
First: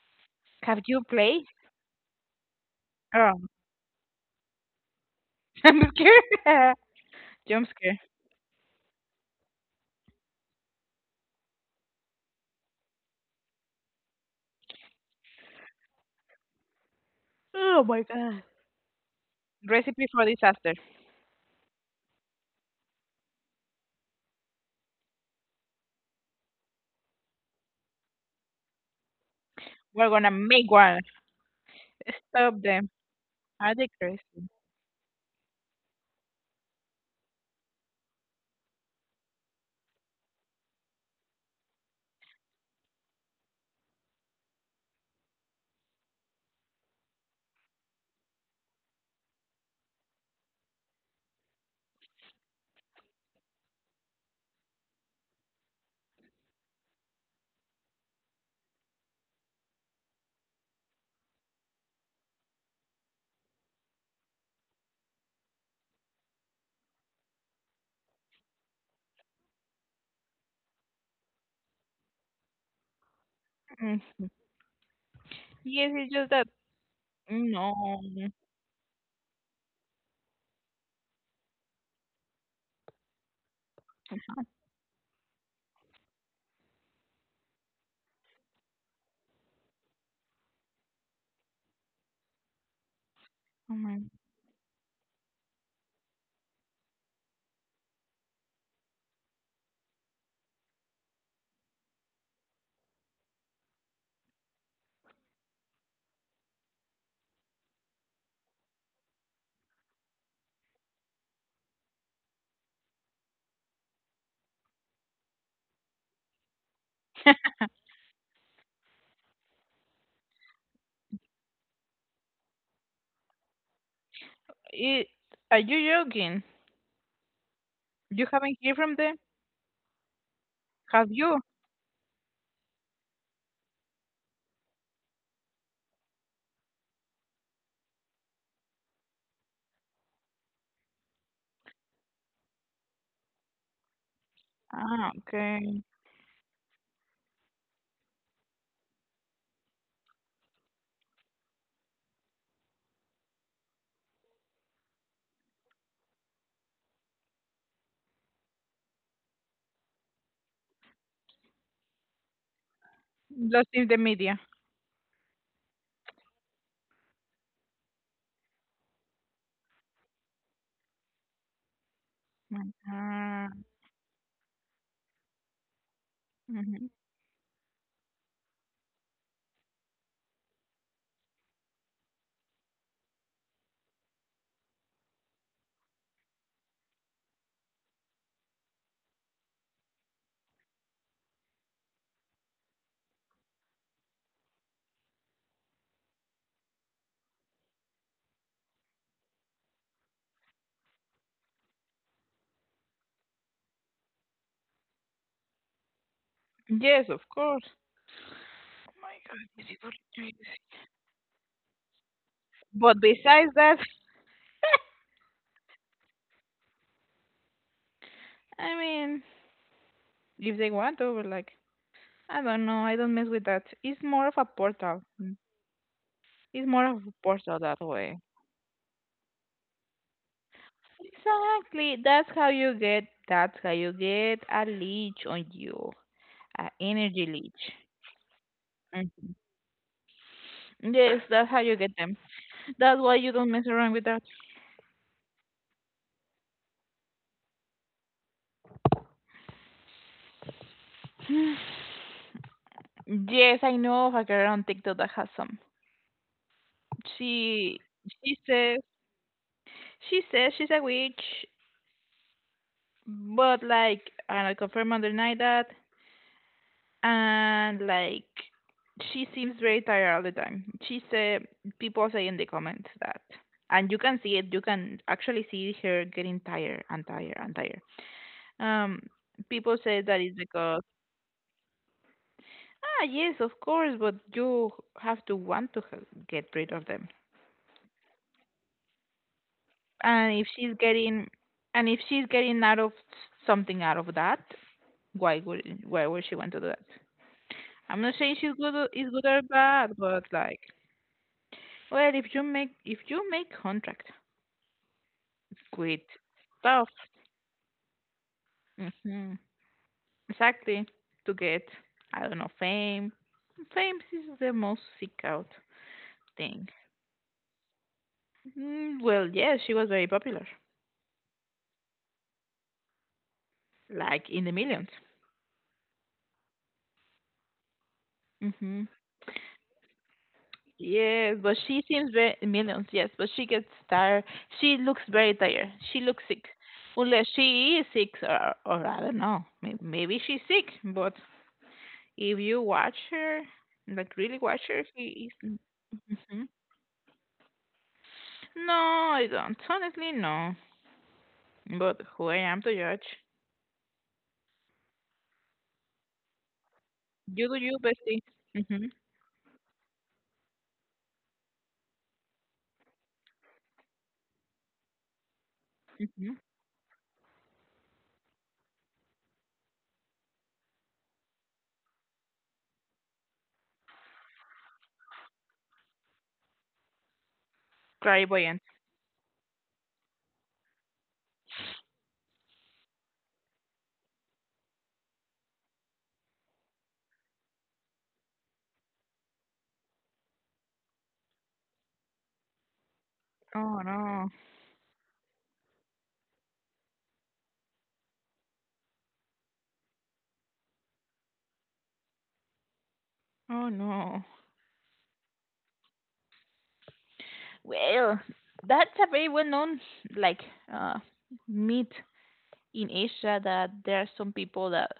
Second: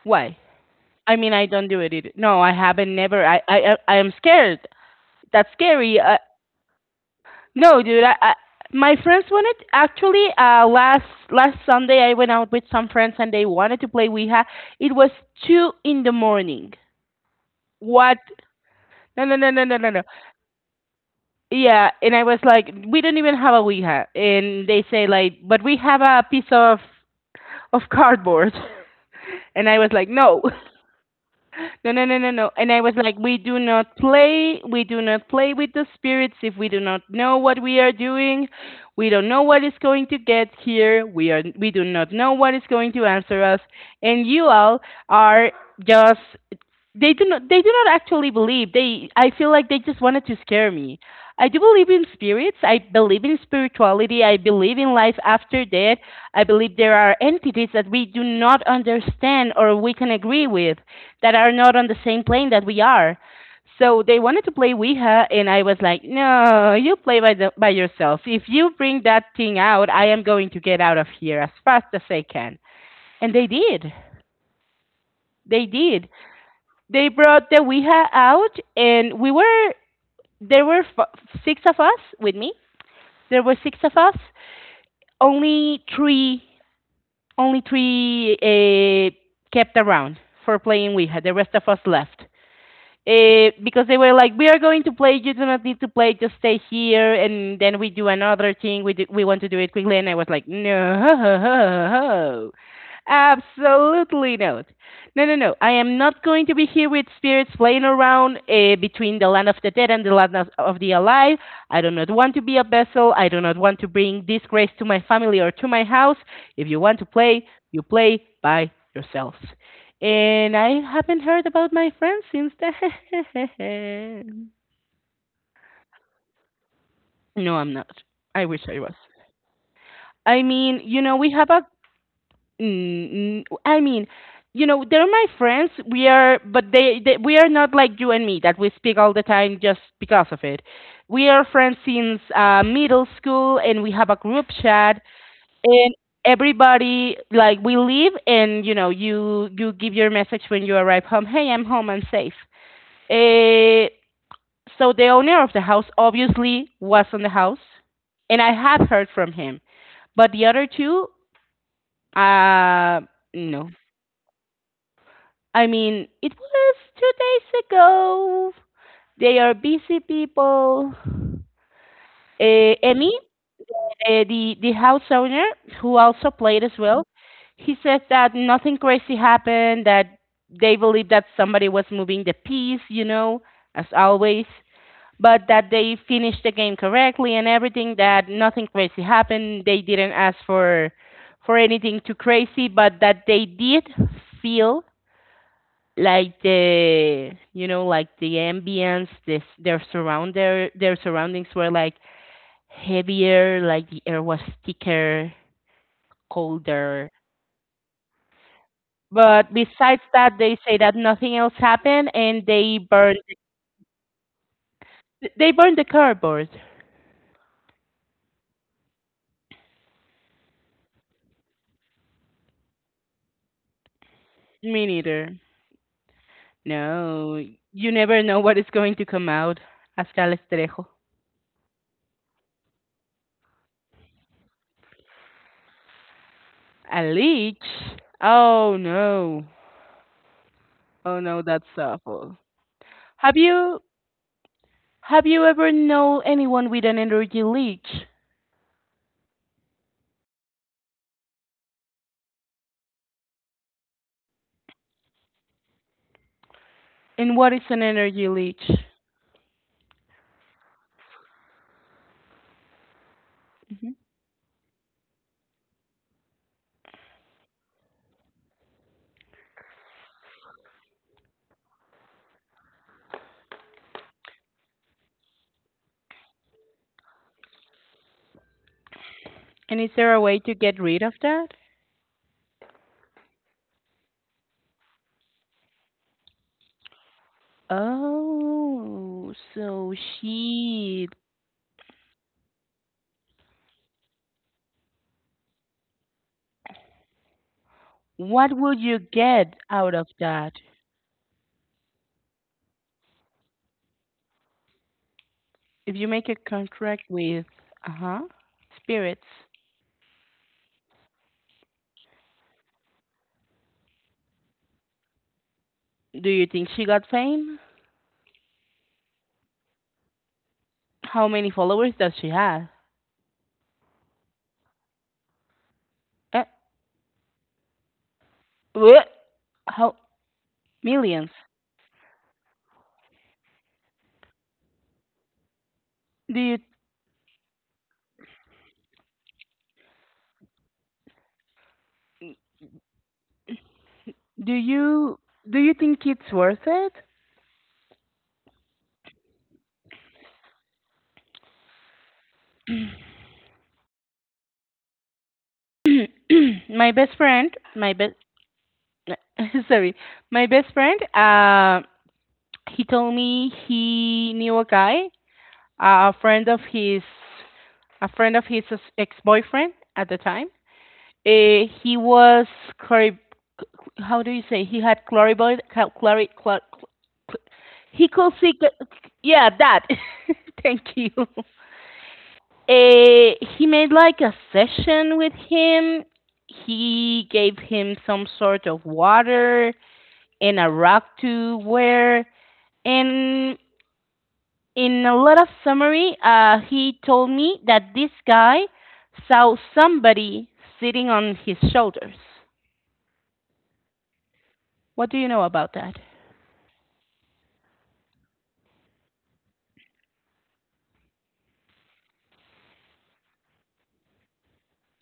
Why? Have you I mean, played? I don't do it either. No, I haven't. Never. I Um, I I I am scared. That's jump scary. Scare. jump No, scare. dude. I my friends wanted, actually, last Sunday I went out with some friends and they wanted to play Ouija. It was two in the morning. Oh my What? god. No, no, no, no, no, no, no. Recipe for disaster. Yeah, and I was like, we don't even have a Ouija, and they say like, but we have a piece of cardboard. And I was like, We're gonna no, make one. no, no, no, no, no. Stop And I them. was like, we do Are they not crazy? play. We do not play with the spirits if we do not know what we are doing. We don't know what is going to get here. We are. We do not know what is going to answer us. And you all are just, they do not. They do not actually believe. They. I feel like they just wanted to scare me. I do believe in spirits. I believe in spirituality. I believe in life after death. I believe there are entities that we do not understand or we can agree with, that are not on the same plane that we are. So they wanted to play Ouija, and I was like, "No, you play by by yourself. If you bring that thing out, I am going to get out of here as fast as I can." And they did. Mm. They Yes, did. it's just that. They brought the No. Ouija out, and we were there were six of us with me. There were six of us. Only three, only three kept around for playing Ouija. The rest of us left, Oh because they my. were like, "We are going to play. You do not need to play. Just stay here." And then we do another thing. We want to do it quickly, and I was like, "No, absolutely not. No, no, no. I am not going to be here with spirits playing around, between the land of the dead and the land of the alive. I do not want to be a vessel. I do not want to bring disgrace to my family or to my house. If you want to play, you play by yourselves." And I haven't heard about my friend since then. It, are you joking? No, I'm not. You I haven't wish heard I was. from them? I mean, you Have know, we you? have a. I mean, they're my friends. We are, but we are not like you and me that we speak all the time just because of it. We are friends since middle school, and we have a group chat, Ah, okay. and everybody, like, we leave, and you know, you give your message when you arrive home. Hey, I'm home. I'm safe. Uh, So the owner of the house obviously was on the house, and I have heard from him. But the other two, uh, Lost no. in the media. I mean, it was 2 days ago. They are busy people. My Emmy, God. The house owner, who also played as Mhm. well, he says that nothing crazy happened. That they believe that somebody was moving the piece, you know, as always. But that they finished the game correctly and everything. That nothing crazy happened. They didn't ask for anything too crazy, but that they did feel like the, ambience, this their surround their surroundings were like heavier, like the air was thicker, colder, Yes, of course. Oh my God, but these people besides are that crazy. they say that nothing else happened, and they But burned, besides that, the cardboard. I mean, if they want to, but like, I don't know. I don't mess with that. It's more of a Me portal. neither. Mm. It's more of a No, portal that you way. never know what is going to come out. Hasta el estrejo. Exactly. That's how you get. That's how you get a leech on you, a A energy leech. leech? Oh Mhm. no. Oh Yes, no, that's how that's you get them. awful. That's why you Have don't mess you around with that. have you ever known anyone with an energy leech? yes, I know of a girl on TikTok that has some. And what is She an energy she leech? says she says she's a witch, but hmm like I don't confirm or deny that. And like she seems very tired all the time. She said people say in the comments that, and you can see it. You can actually see her getting tired and tired and tired. Um, People And is say there that a it's way to get because rid of that? ah yes, of course, but you have to want to get rid of them. Oh, so And if she's shit. getting, and if she's getting out of something out of that, why would she want to do that? I'm not saying What she's good, would you is good or get bad, out of but that like well, if you make contract if with you make a stuff, contract with, uh huh spirits? hmm exactly to get I don't know fame. Fame is the most seek out Do you thing. think she got fame? Mm, well, yes, she was very popular, How many followers does she have? like in the millions. Eh, Mm-hmm. what? How millions? Yes, but she seems very millions. Yes, but she gets tired. She looks very tired. She looks Do sick, you unless she is sick, or I don't know. Maybe she's sick, but if you watch her, like really do watch her, you she do is. you think it's Mhm. worth it? No, I don't. Honestly, no. But who I am to judge? My best You friend, do you, my best bestie. Mm-hmm. sorry, my best friend. He told me he knew a guy, a Mm-hmm. friend of his, a friend of his ex boyfriend at the time. Uh, he was clari- how do you say, he had clarivoid cal- clari- cla- cl- he could see, Clairvoyant. Yeah, that. Thank you. He made like a session with him, he gave him some sort of water and a rock to wear, and, Oh no. in a lot of summary, he told me that this guy saw somebody sitting on his shoulders. Oh no. What do you know about that? Well, that's a very well-known like uh myth in Asia that there are some people that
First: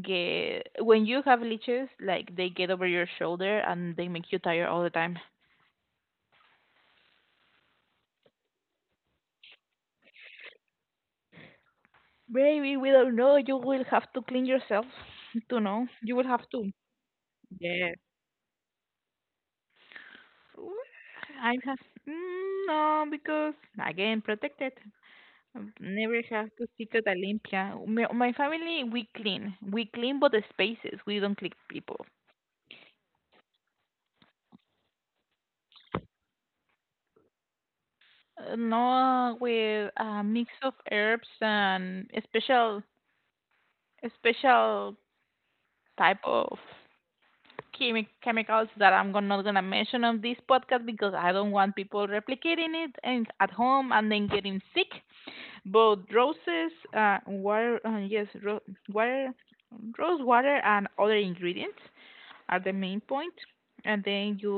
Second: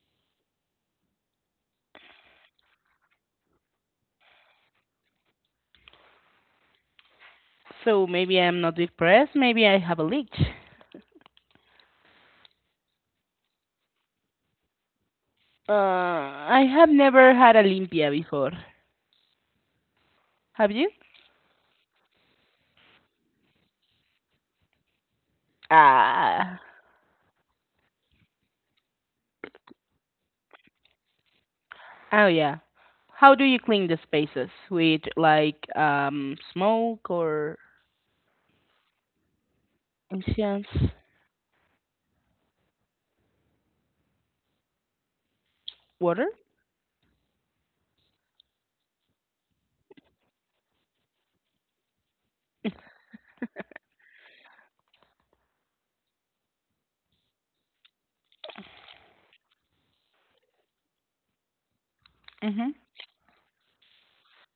get when you have leeches, like they get over your shoulder and they make you tired all the time. So maybe I'm not depressed, maybe I have a leech. Baby, we don't know. You will have to clean yourself to know. You will have I to. have never had a Yes. limpia before. Have Ooh, you? I have mm, no because again protected. I've never have Ah. to stick at Olympia. My family we clean but the spaces. We don't clean people. Oh yeah. How do you clean the spaces? With like smoke or No, with a mix incense? of herbs and a special type Water? of chemicals that I'm not gonna mention on this podcast because I don't want people replicating it and at home and then getting sick. Both roses, water, yes, water, rose water and other ingredients are Mm-hmm. the main point. And then you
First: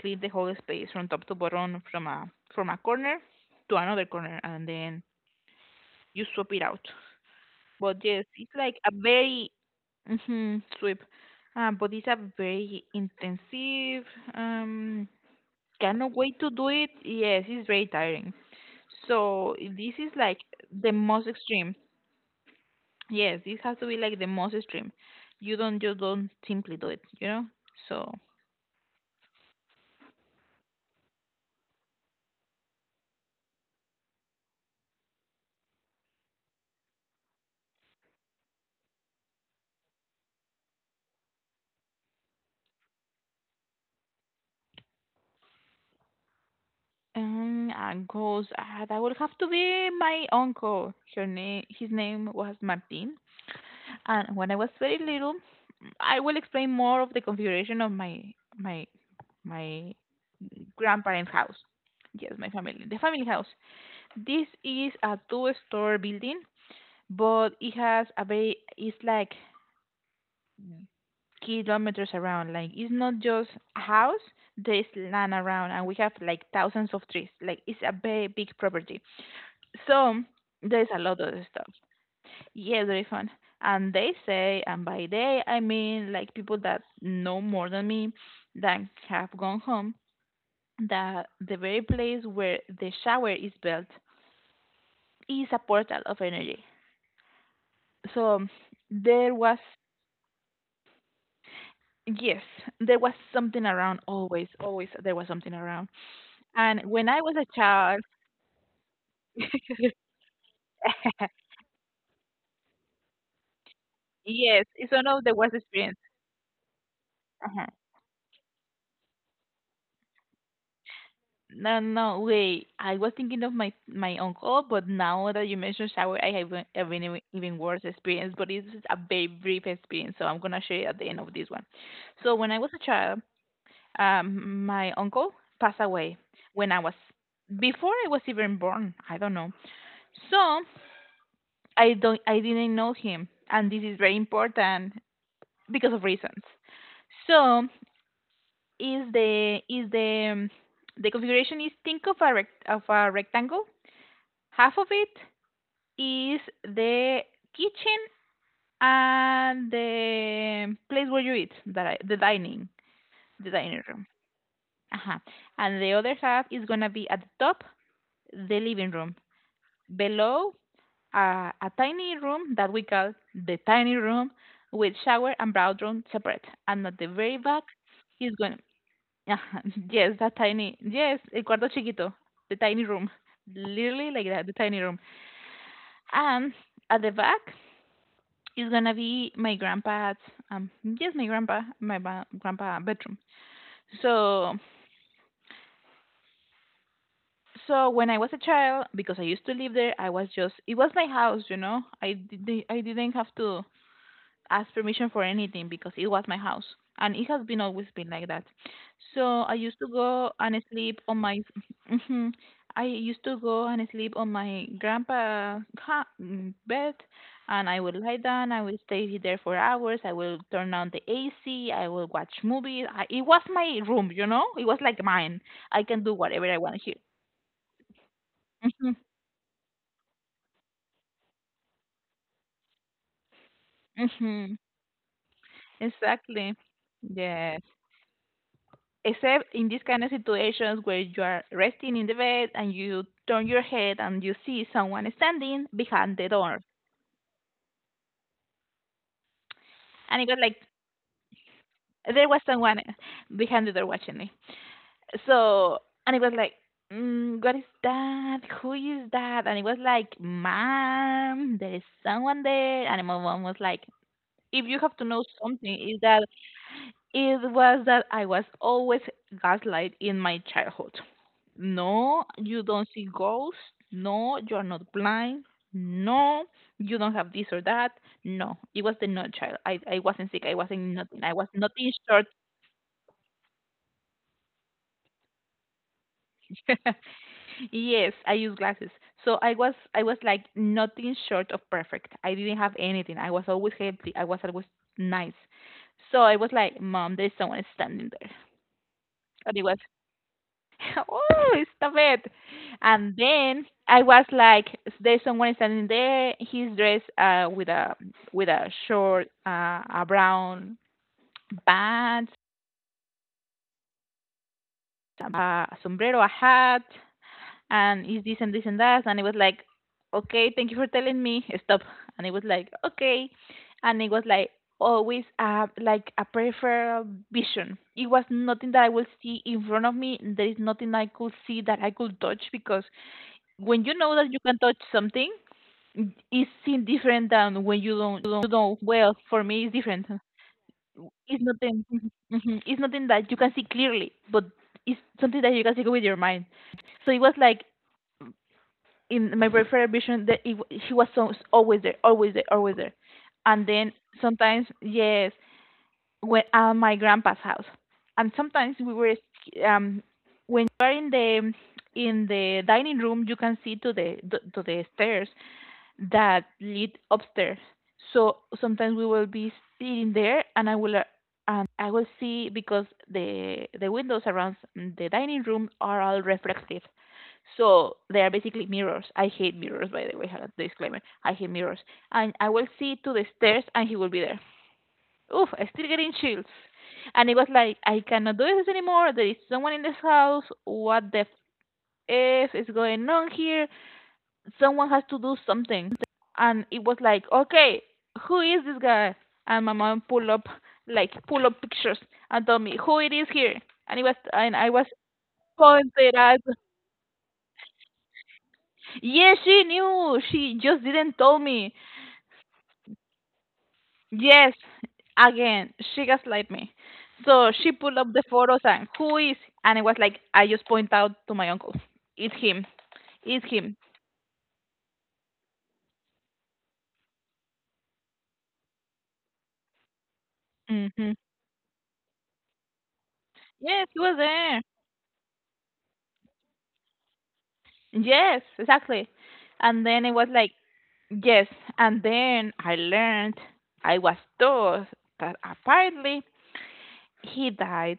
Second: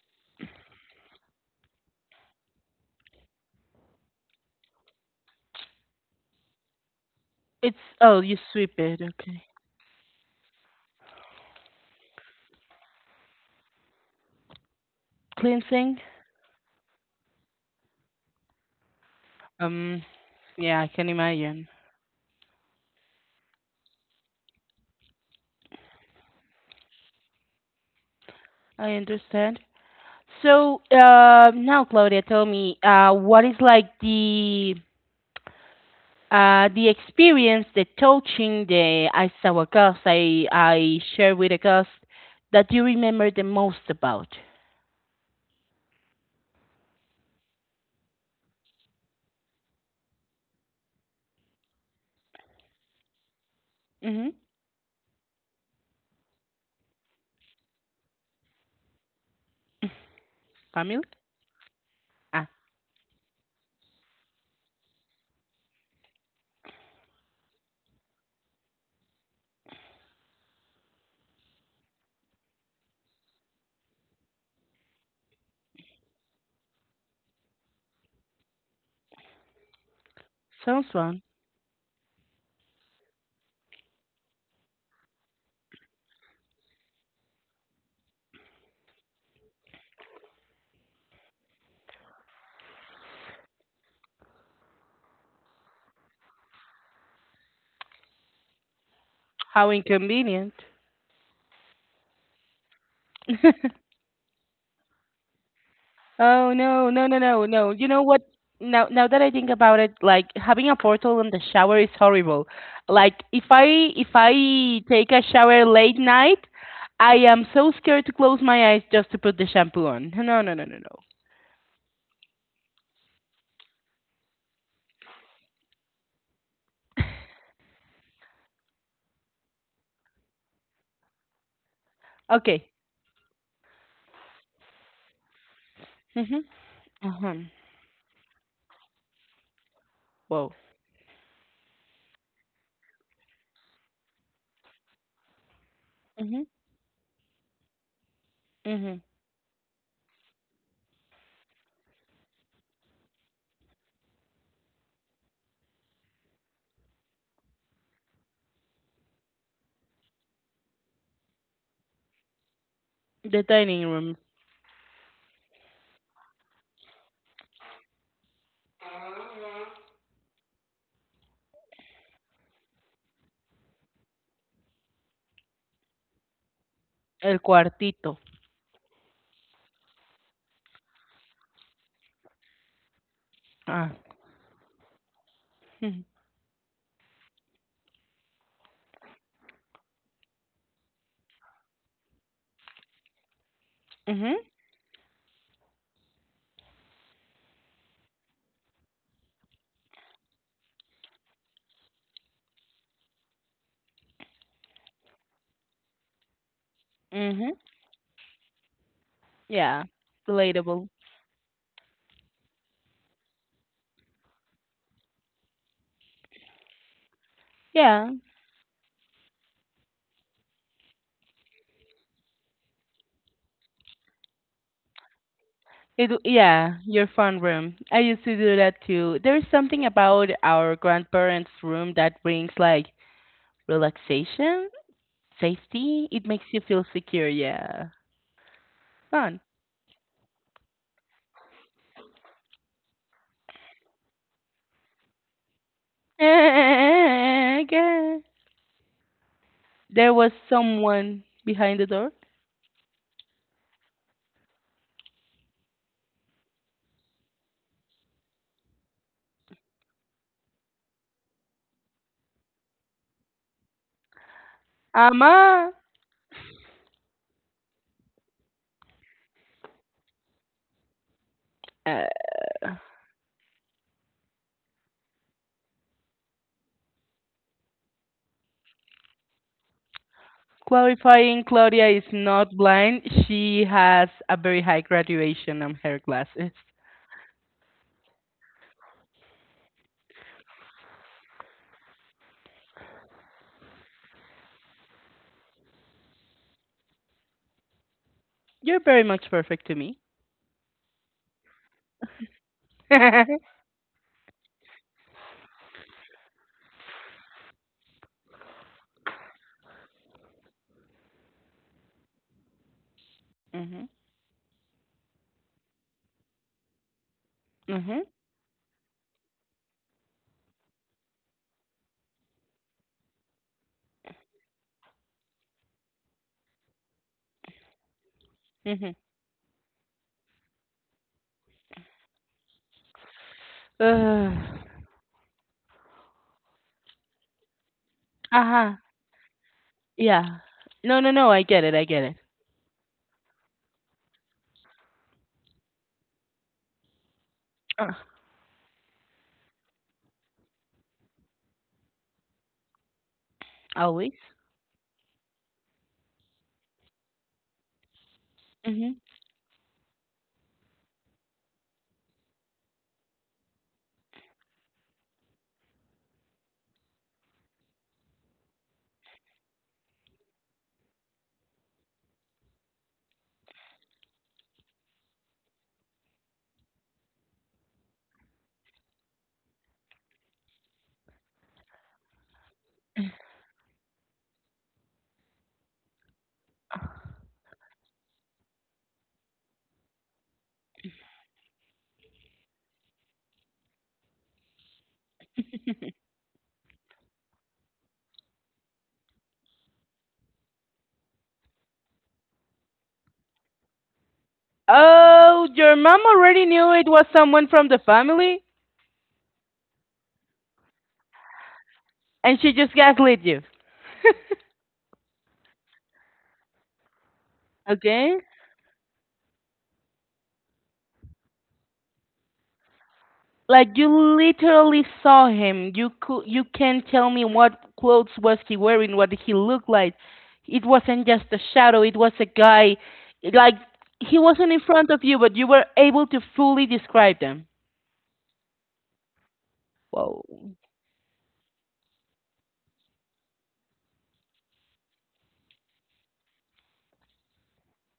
clean the whole space from top to bottom, from a corner to another corner, and then you swap it out. It's But oh yes, you it's like sweep a it, okay. very hmm sweep. But it's a very intensive um Cleansing? kind of way to do it. Yes, it's very tiring. So this Um is like yeah, I the can most imagine. extreme. Yes, this has to be like the most extreme. You don't simply do it, you know? So I understand. So, now, Claudia, tell me, what is like the, the experience, the touching, the I saw a ghost, I share with a ghost, that you remember the most about. I goes that would have to be my uncle. Her name his name was Martin. Mm-hmm. And when I was very little I will explain more of the configuration of my my Camille? grandparents' house. Yes, Ah, my family. The family house. This is a two-story building, but it has a very. It's like kilometers around. Like it's not just a house. There's land around, and we have like thousands of trees. Like it's a very big property. So sounds there's a lot fun. of stuff. Yeah, very fun. And they say, and by they I mean like people that know more than me, that have gone home, that the very place where the shower is built is a portal of energy. So there was, How inconvenient. yes, there was something around, always, always there was something around. Oh And no, no, when no, I was a no, no. You child, know what? Now that I think about it, like, having a portal in the shower is horrible. Like, if yes, I it's one take of a the worst shower experience. late night, I am Uh-huh. so scared to close my eyes just to put the shampoo on. No, no, no, no, no. No, no, wait. I was thinking of my uncle, but now that you mentioned shower, I have an even worse experience. But it's a very brief experience, so I'm gonna share it at the end of this one. So when I was Okay. a child, my uncle passed away when I was Ajá. before I was even born. I don't know. Wow. So I didn't know him, and this is very important because of reasons. Ujú, So ujú. is the the configuration is think of a rectangle half of it is the kitchen and the place where you eat, that I, The the dining dining room. room, Uh-huh. And the other half is gonna be at the top, the living room. Below, a tiny room that we call the tiny room, with shower and bathroom separate. And at the very el back cuartito. is going. Uh-huh. Yes, that tiny. Yes, el cuarto chiquito, the tiny room, Ah. literally like that, the tiny room. Mhm. And at the back it's gonna be my grandpa's yes my grandpa grandpa bedroom Mhm. so so when I was a child because I used to live there I was just it was my house you know I did I didn't have to ask permission for anything because it was my house and it has Mhm. been always been like that so I used Yeah, to go and relatable. sleep on my Mhm. I used to go and sleep on my mm, bed and I would Yeah, lie down I would stay there for hours I will turn on the AC I will watch movies I, it was my room you know it was like mine I can it. do whatever I Yeah, want here your fun room. I used to do that hmm too. There's something about our grandparents' room that brings like hmm relaxation, safety. It makes exactly you feel secure. yes Yeah, fun. except in these kind of situations where you are resting in the bed and you turn your head and you see someone standing behind the door. Okay. There And it was was like, someone behind the door. there was someone behind the door watching me. So, and it was like, mm, what is that? Who is that? And it was like, mom, there is someone there. And my mom was like, if you have to know Ama. something, is that it was that I was always gaslight in my childhood. Uh, No, you don't see ghosts. No, you are not blind. No, you don't have this or that. No, it was the no child. I wasn't sick. I wasn't nothing. I Qualifying was Claudia nothing is short. not blind. She has a very high graduation on her glasses. Yes, I use glasses. So I was like nothing short of perfect. I didn't have anything. I was always healthy. I was always nice. So I was like, Mom, there's someone standing there. You're very much And it perfect to was. me. Oh, stop it. And Mhm. then I was like, there's someone standing there. He's dressed with a short, a brown pants, a sombrero, a hat, Mhm. and he's this and this and that. And it was like, okay, thank you for telling me. Stop. And it was like, okay. And it was like always like a peripheral vision. It was nothing that I Mhm. will see in front of me. There is nothing I could see that I could touch because when you know Uh that you can touch something, it seems different than when you don't you huh. don't well for me it's different Yeah. No, no, no. I it's get it. I nothing get mhm, it. mhm. It's nothing that you can see clearly but it's something that you can see with your mind so it was like Uh, in my peripheral vision that she was so, always there always there and then always. sometimes yes when at my grandpa's house and sometimes Mhm. When you are in the dining room you can see to the stairs that lead upstairs. So sometimes we will be sitting there, and I will see because the windows around the dining room are all reflective. So they are basically mirrors. I hate mirrors, by the way. Disclaimer: I hate mirrors. And I will see to the stairs, and he will be there. Oof! I'm still getting chills. And it was like, I cannot do this anymore. There is someone in this house. What the f is going on here? Someone has to do something. And it was like, okay, who is this guy? And my mom pull up like pull up pictures and told me who it is here. And it was and I was Oh, your mom pointed at. already knew it was someone from the family, Yes, she knew. She just didn't tell me. and she just gaslit you. Yes, again, she gaslight me. So she pulled up Okay. the photos and who is? And it was like I just point out to my uncle. It's him. It's him. Like, you literally saw him. You can't tell me what clothes was he wearing, what he looked like. It wasn't Hmm just a shadow, it was a guy, like, Yes, he was he wasn't in there. front of you, but you were able to fully describe them. Yes, exactly. And then it Whoa. was like, yes. And then I learned, I was told that apparently he died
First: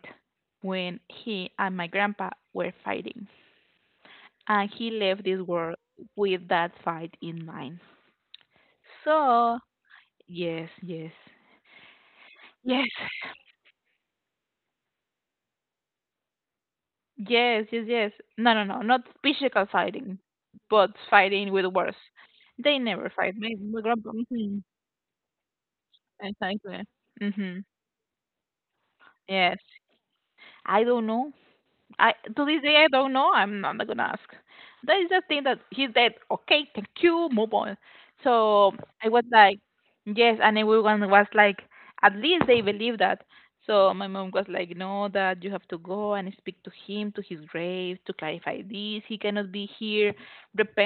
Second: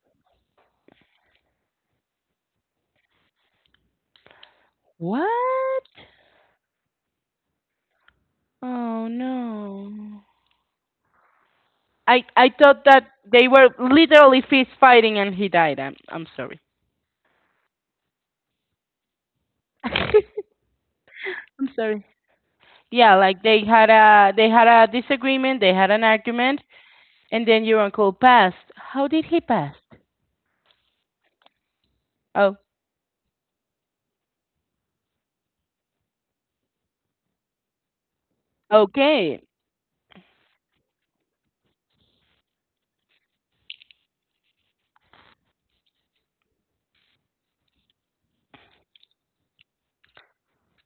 when he and my grandpa were fighting. And he left this world What? with that fight in mind. Oh So, no. yes, yes. I thought Yes, that they were literally fist fighting and he died. I'm sorry. yes, yes, yes. No, no, no. Not physical I'm fighting, but fighting with words. sorry. They never Yeah, fight. like, My, my grandpa. They Hmm. had a disagreement, they had an argument. Exactly. And Hmm. then your uncle passed. How did he Yes. pass? I don't know. I To Oh, this day, I don't know. I'm not gonna ask. That is the thing that he said. Okay, thank you. Move on. So I was okay. like, yes, and everyone was like, at least they believe that. So my mom was like, no, that you have to go and speak to him, to his grave, to clarify this. He cannot be here.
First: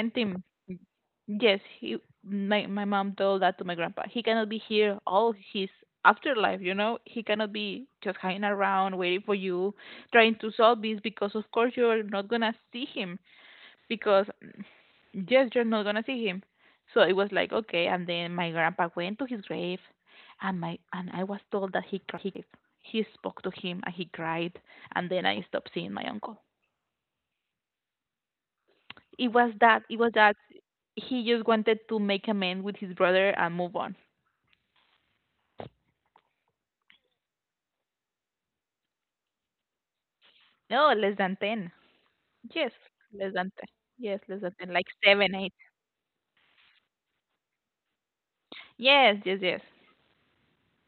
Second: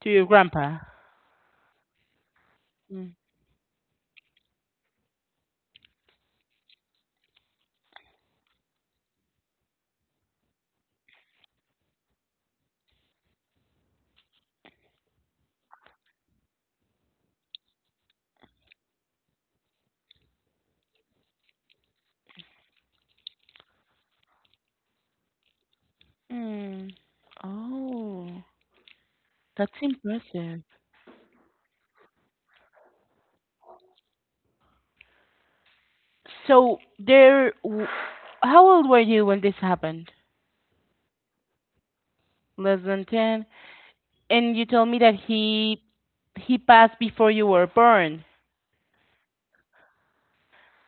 To your him. grandpa. Yes, my Mm. mom told that to my grandpa. He cannot be here all his afterlife. He cannot be just hanging around waiting for you, trying to solve this, because of course you're not gonna see him, because yes, you're not gonna see him. So it was like, okay, and then my grandpa went to his grave, and I was told that he cried. He spoke to him and he cried, and then I stopped seeing my uncle. Mm. Oh, it was that's that it was that impressive. he just wanted to make amends with his brother and move on. So how old were you when this happened? No, less than 10. Yes, Less than less 10. than 10. Yes, less than And you 10, like told me that 7, 8. he passed before you were born, Yes, yes, yes,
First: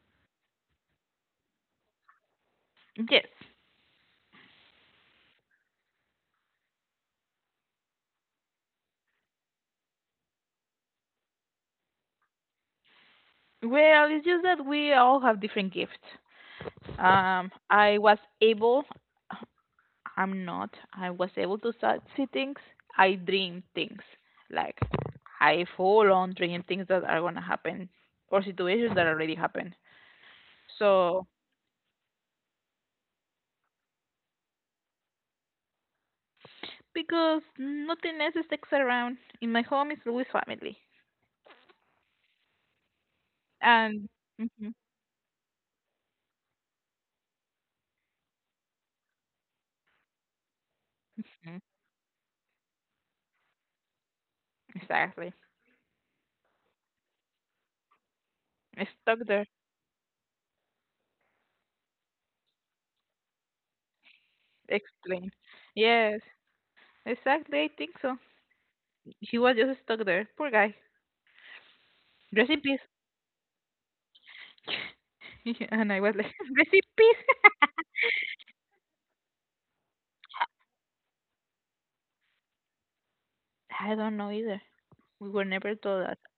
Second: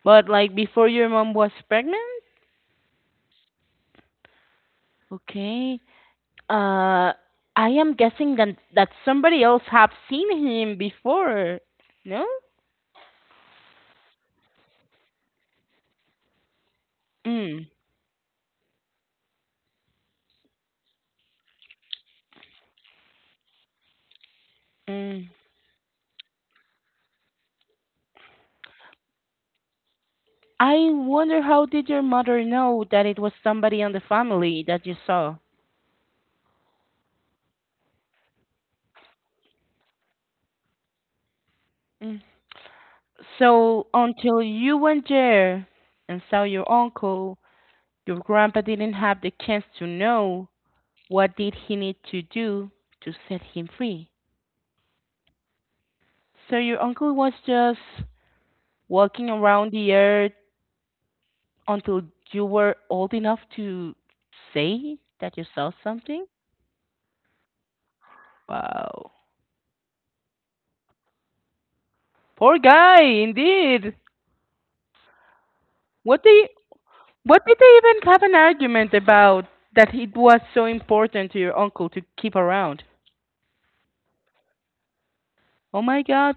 but like, before your mom was pregnant? yes. Okay. Uh, I am guessing that somebody else have seen him before. No? Well, it's just that we all have different gifts. Um, Mm. I was able, I'm not, I was able to start see things. I dream things. Like, Mm. I full on dream things that are going to happen or situations that already happened. I So, wonder how did your mother know that it was somebody on the family that you saw? because nothing else sticks around, in my home it's always family. Mm. So And. until Mhm. you went there and saw your uncle, your grandpa didn't have the chance to know what did Mhm. he need to do to set him free. Exactly. So your uncle was just Stuck walking there. around the earth until you were old enough to say Explain. that you saw Yes, something? exactly. I think so. Wow. He was just stuck there. Poor guy. Poor Recipes. guy, indeed. And I was What like, do you, recipes? What did they even have an argument about that it was so important to your uncle to keep around? I don't know either. We were never Oh my told that. God,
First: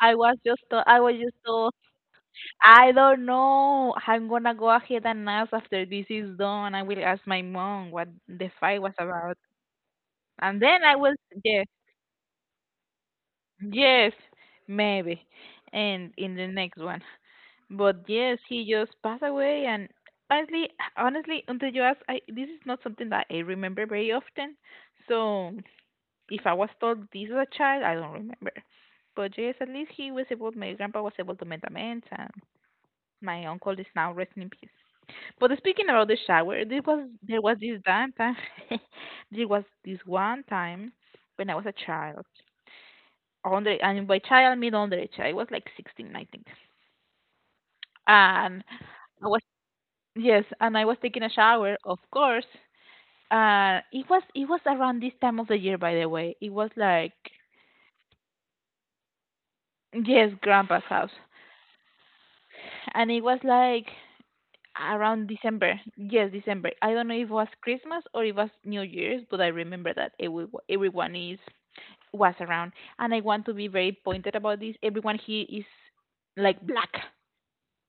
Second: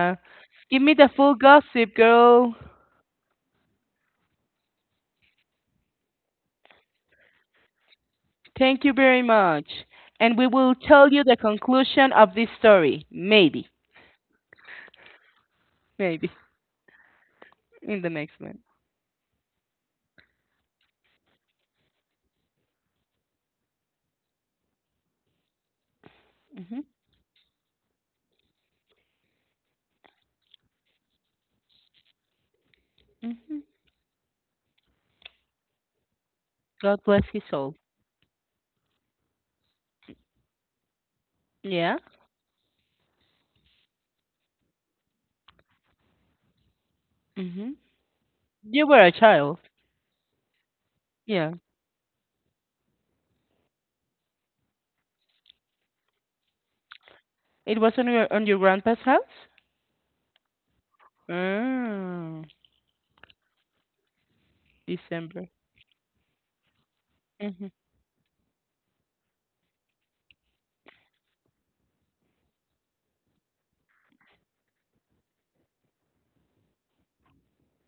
I was just Give told, me I the was full just told, gossip, girl. I don't know. I'm gonna go ahead and ask after this is done. I will ask my mom what the fight Thank was you very about. much. And we And will then I tell was, you the yes, conclusion of this story. Maybe. yes, maybe. And Maybe. in the next one. In But the yes, next one. he just passed away. And honestly, honestly, until you ask, this is not something that I remember very often. So if I was Hmm told this as a child, I don't remember. But yes, at least he was able. My grandpa was able to make amends, and my hmm uncle is now resting in peace. But speaking about the shower, there God was bless his there was soul. this damn time. There was this one time when I was a Yeah. child. Under, and by child, I mean underage. I was like 16, I think. hmm And You were a I was child. Yes, and I was taking a Yeah. shower, of course. It was around this time of the year, by the way. It was like, It was on your grandpa's house? yes, grandpa's house. Oh, And it was like around December. December. Yes, December. I don't know if it was Hmm Christmas or it was New Year's, but I remember that every, everyone is was around. And I want to be very pointed about this. Everyone here is like black.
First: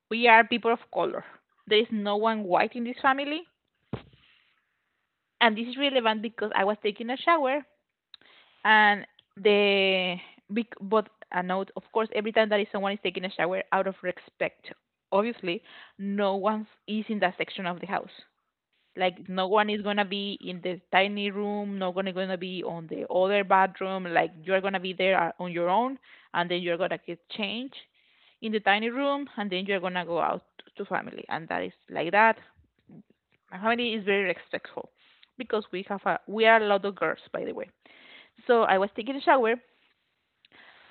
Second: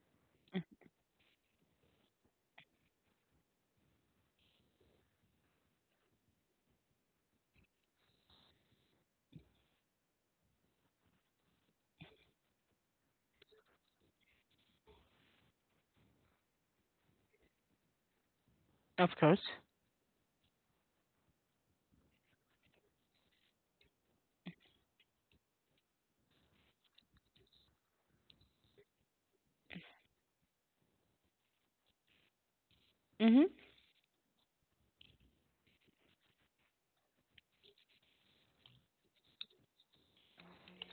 We are people of color. There is no one white in this family, and this is relevant because I was taking a shower and the but a note, of course, every time that is someone is taking a shower, out of respect, obviously, no one is in that section of the house. Of Like, course. no one is gonna be in the tiny room, no one is gonna be on the other bathroom. Like, you're gonna be there, on your own, and then you're gonna get changed in the tiny room, and then you're gonna go out to family, and that is like that. Hmm My family is very respectful, because we have a we are a lot of girls, by the way. So I was taking a shower,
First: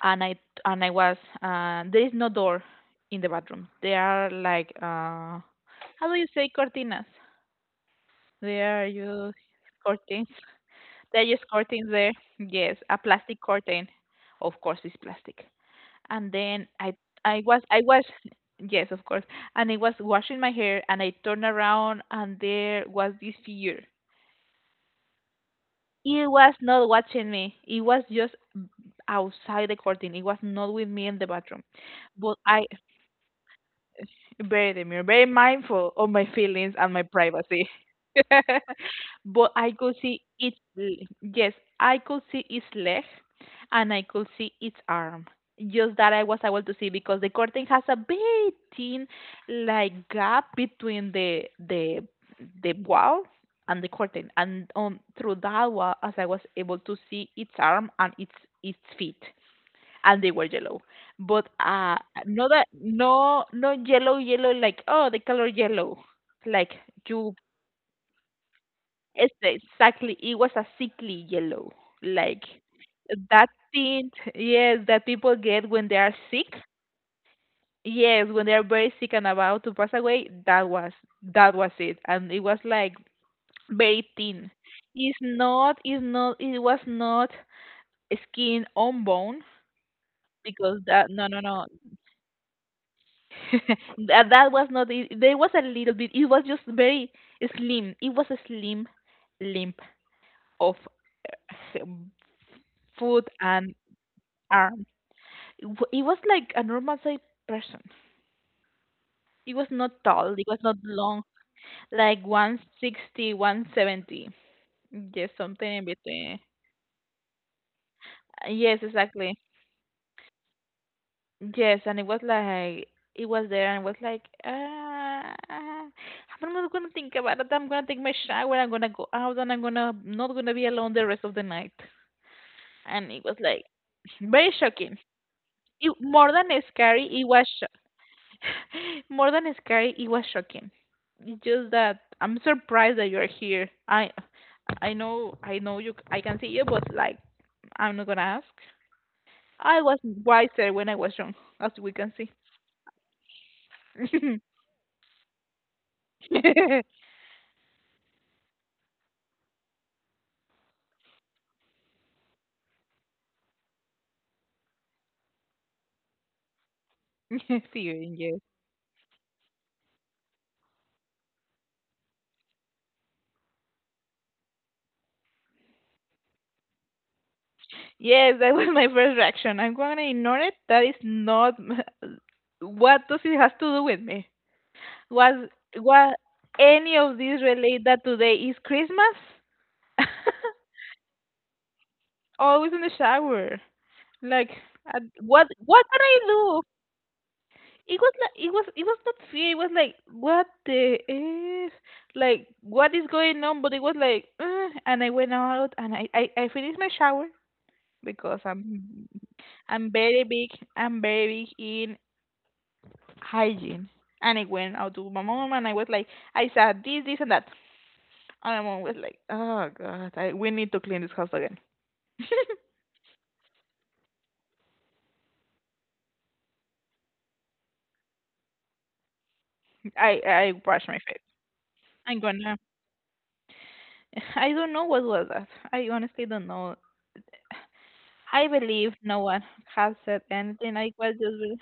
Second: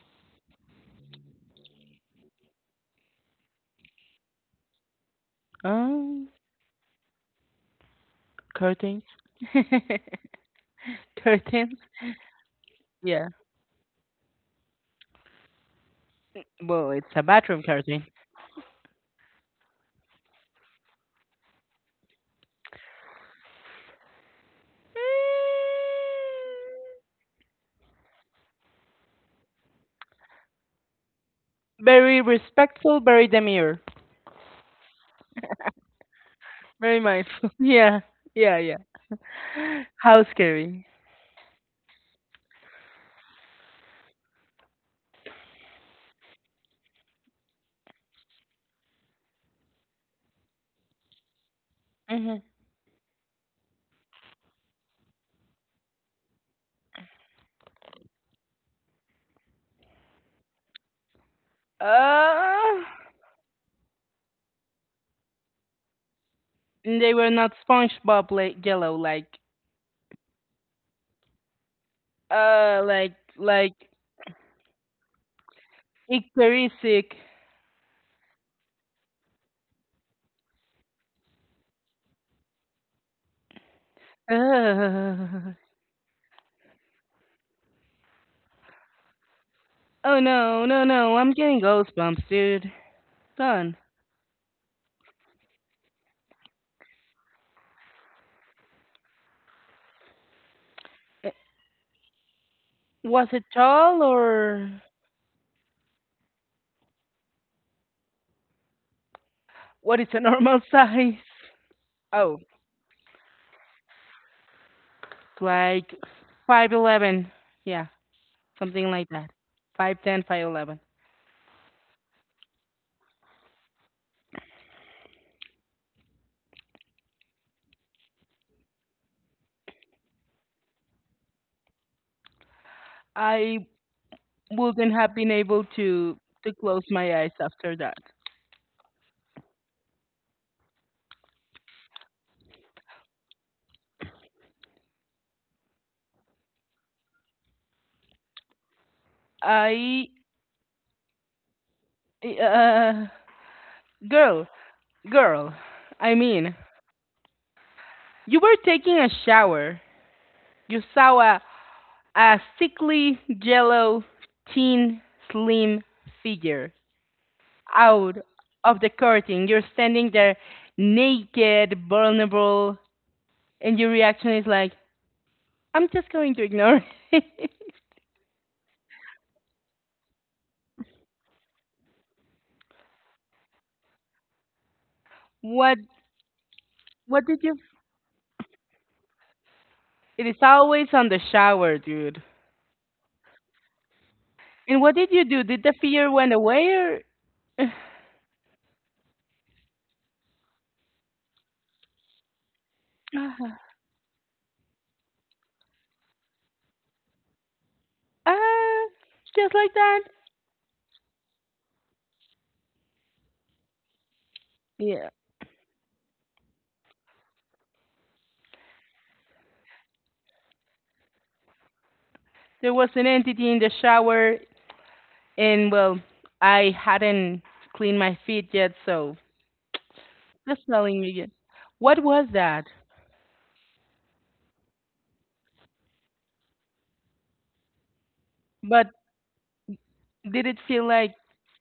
and I and I was there is no door in the bathroom. They are like, how do you Um, say cortinas? They are Curtains. just curtains. They use curtains? curtains there. Yes, a Yeah. plastic curtain. Of course, it's plastic. And then Well, it's a bathroom I was, curtain. Yes, of course. And I was washing my hair, and I turned around, and there was this figure. It was not watching me. It was just outside the curtain. It was not with me in the bathroom. Very But I, respectful, very demure, Very demure, very mindful of my feelings and very my mindful. privacy. Yeah, yeah, yeah. But I could see How its, scary. l- Yes, I could see its leg, and I could see its arm. Just that I was able to see, because the curtain has a very thin, like, gap between the the Hmm the wall and the curtain, and through that wall as I was able to see its arm and its feet, and they were yellow. But not that, Uh, no, no, yellow yellow, like, oh, the color yellow. Like, they were you not SpongeBob like yellow, it's like exactly, it was a sickly yellow, like uh, like that like tint. Yes, that people get when they are sick. icterisic. Yes, when they are very sick and about to pass away, that was it. And it was like very thin. It's Uh, not, it's not, it was not skin on bone, oh no, because no, that no! no, I'm no, getting no. goosebumps, dude. Done. That was not it. There was a little bit. It was just very slim. It was a slim limp of uh, um, foot Was it and tall or arm. It was like a normal size person. It was what not is a tall. It normal was not size? long. Like, Oh, 160, 170, 170. Yes, something in like between. 5'11". Yeah, Yes, something like that. exactly. 5'10", 5'11". Yes, and it was like, it was there, and it was like, ah, I'm not gonna think about it. I'm gonna take my shower. I'm gonna go out, and I'm gonna not gonna be alone the rest of the night. And it was like I very wouldn't shocking. have been able More than to close scary, my it eyes was sho after that. more than scary. It was shocking. It's just that I'm surprised that you're here. I know you. I can see you, but like, I'm not gonna ask. I was I wiser when I was young, as we can uh see. Girl, girl. I mean, you were taking a shower. You saw a, a sickly yellow thin slim figure Figuring, out yes. of the curtain. You're standing there naked, vulnerable, and your reaction is like, I'm just going to ignore it. Yes, that was my first reaction. I'm going to ignore it. That is not, what does it has to do with me? Was what What any of what these did you relate that today is Christmas? It is always on the shower, dude. Always in the shower. Like, And what at- did you do? what Did the what can fear I went do? away or It was like, it was not fear. It was like, what the is, like, what is going on? But it was like, and I went out, and I finished my shower, because Ah, just like I'm that? very big I'm very big in hygiene. And I went out to Yeah. my mom, and I was like, I said this, this, and that. And my mom was like, oh god, we need to clean this house again. There was an entity in the shower and well, I hadn't cleaned my feet yet, so I just brushed my telling you face. again. What I'm was gonna, that? I don't know what was that. I honestly don't know. I But believe no one has said did it anything. feel I was like just very-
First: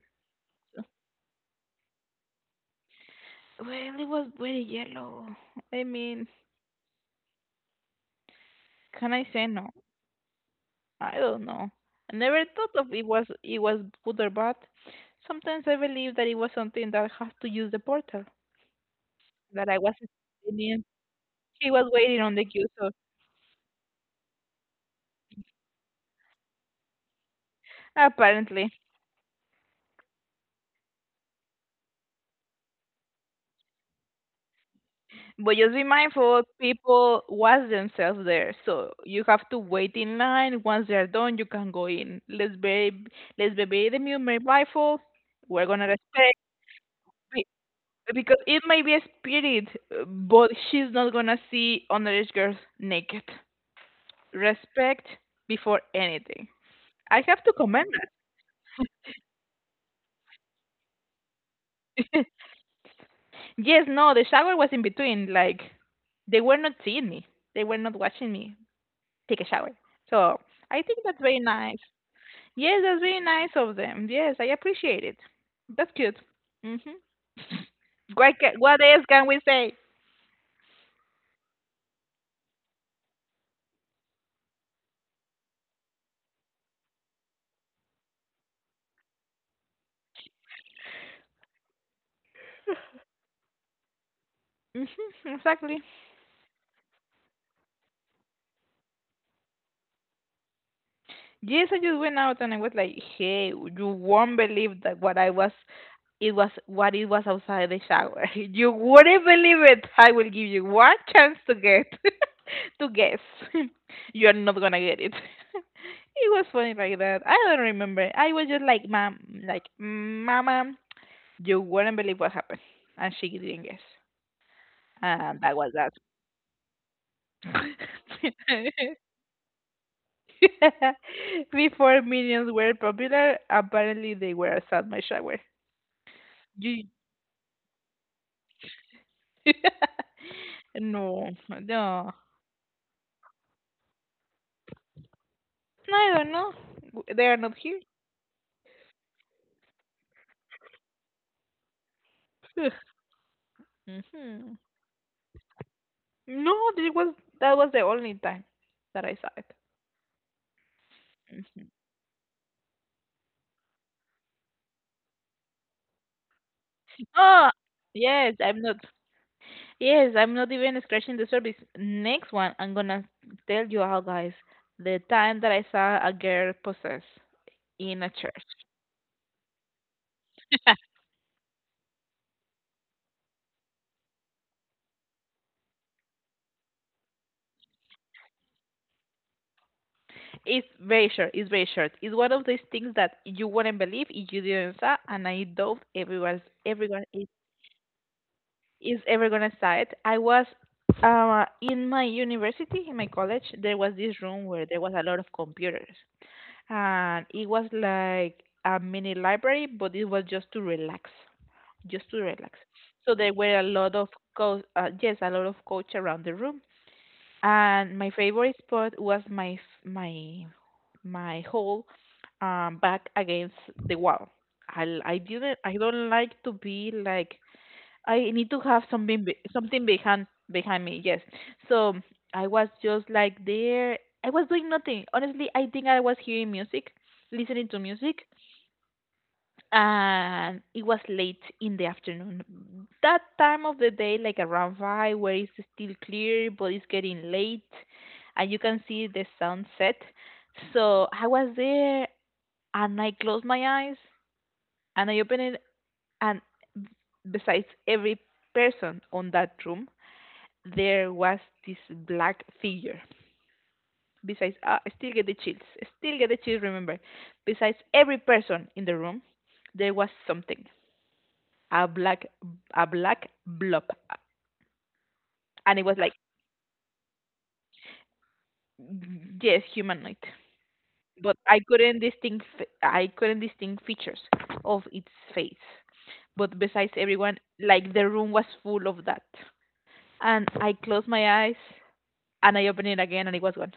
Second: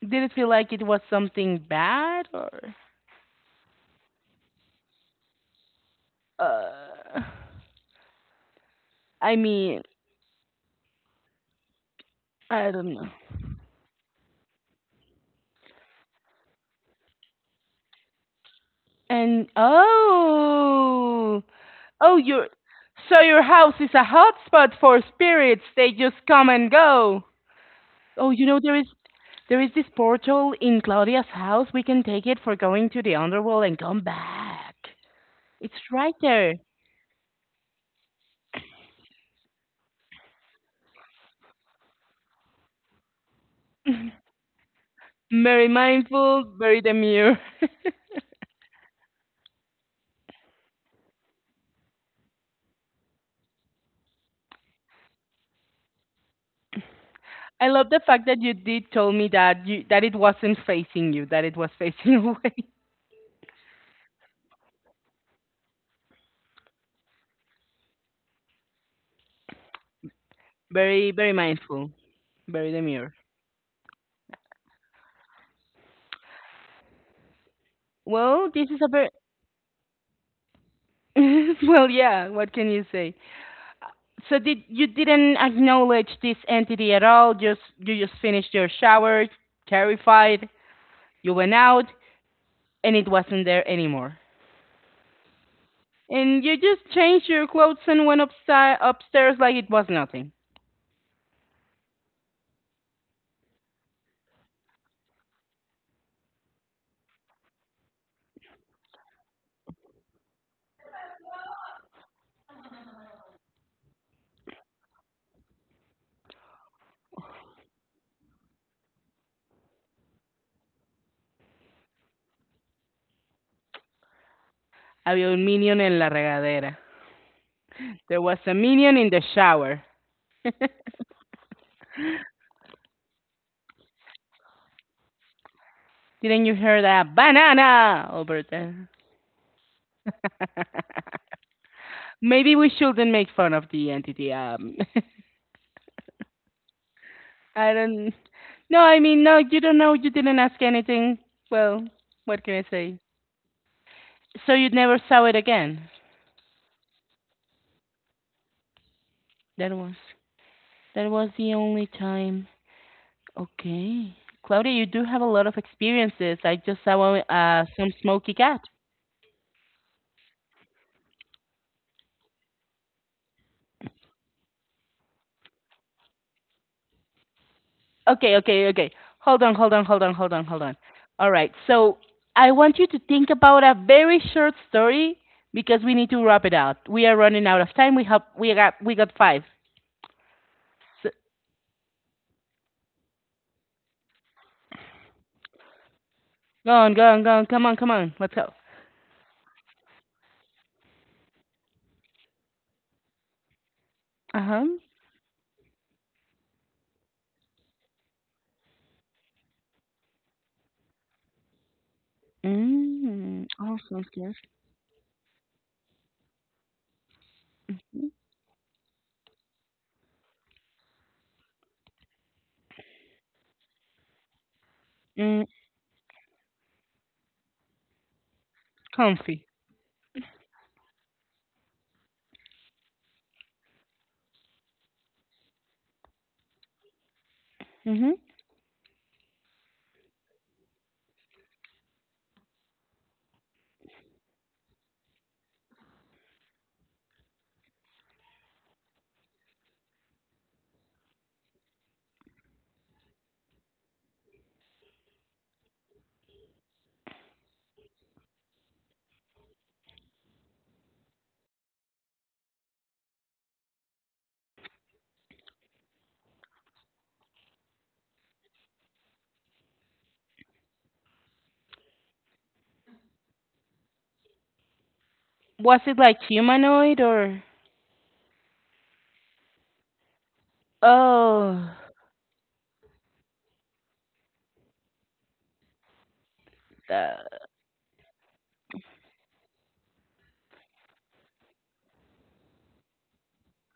did it feel like it was something bad or well, it was very yellow. I mean, uh can I I say no? mean, I don't know. I never I thought of don't it know. was it was good or bad. Sometimes I believe that it was something that has to use the portal. And That I was explaining. oh, She was oh, waiting on the your queue, so so your house is a hotspot for spirits. They just come and go. Oh, you know apparently. there is this portal in Claudia's house. We can take it for going to the underworld and come back. But It's just be right mindful, there. people was themselves there. So you have to wait in line. Once they're done, you can go in. let's be very the mirror mindful. We're very gonna respect, mindful, very demure. be- because it may be a spirit, but she's not gonna see underage girls naked. Respect before anything. I have to I commend love the fact that you did told me that you that it wasn't facing you, that it was facing that. away. Yes, no, the shower was in between. Like, they were not seeing me. They were not watching me take a shower. So I think Very that's very very nice. mindful, very Yes, that's demure. very nice of them. Yes, I appreciate it. That's cute. Mhm. What Well, ca- this is what a else very can we say? well, yeah. What can you say? So did you didn't acknowledge this entity at all? Just you just finished your shower, terrified. You went out, and it wasn't there anymore. Mhm. Exactly. And you just changed your clothes and went upstairs, upstairs like it was nothing. Yes, I just went out, and I was like, hey, you won't believe that what I was it was what it was outside the shower. You wouldn't believe it. I will give you one chance to get, to guess. You're not gonna get it. It was funny like that. I don't remember. I was just like mom like mama, you wouldn't believe what happened. And she didn't guess. Había And un that was minion that. en la regadera. There was a minion in the shower. Before minions were popular, apparently they were outside my shower. Didn't you hear You that banana over there? no, no. Maybe we shouldn't make fun of the entity. I don't know. They are not I here. don't. No, I mean, no, you don't know. You didn't ask anything. Well, what can I say? So Hmm. you never saw it again. No, this was that was the only time that I saw it. That was that was the Mhm. only time. Okay, Claudia, you do have a lot of experiences. I just saw Oh, some yes, smoky I'm cat. not. Yes, I'm not even scratching the surface. Next one, I'm gonna tell you all guys the time that I saw a girl possessed in a Okay, church. okay, okay. Hold on, hold on, hold on, hold on, hold on. All right. So I want you to think about a very short story because we need to wrap it up. We are running out of time. We got five. It's very So, short. It's very short. It's one of those things that you wouldn't believe if you didn't saw, and I doubt everyone, go on, everyone go on, go on. Come on, come on. Let's go. is ever gonna start. I was, in my university, in my college, there was this room where Uh-huh. there was a lot of computers, and it was like a mini library, but it was just to relax, just to relax. So there Mm. were a Oh, lot sounds of good. coach, yes, a lot of coach around the room, and my Mm. favorite spot was my f- my hole, back against the wall. I, I Mm, didn't I don't like to be like, I need to have something, comfy. something behind me. Yes. So I was just like there. I was doing nothing. Honestly, I think I was hearing music, listening to Mm-hmm. music, and it was late in the afternoon. That time of the day, like around 5, where it's still clear, but it's getting late, and you can see the sunset. So I was there, and I closed my eyes, and I opened it, and besides every person on that room there was this black figure. Besides, I still get the chills. I still get the chills, remember. Besides every person in the room, there was something. A black, a black blob. And Was it was it like, like humanoid or? yes, humanoid. But I Oh, couldn't distinct, I couldn't distinct features of its face. But besides the, everyone, like, the room was full of that. And I closed my eyes, and I opened it again, and it was gone.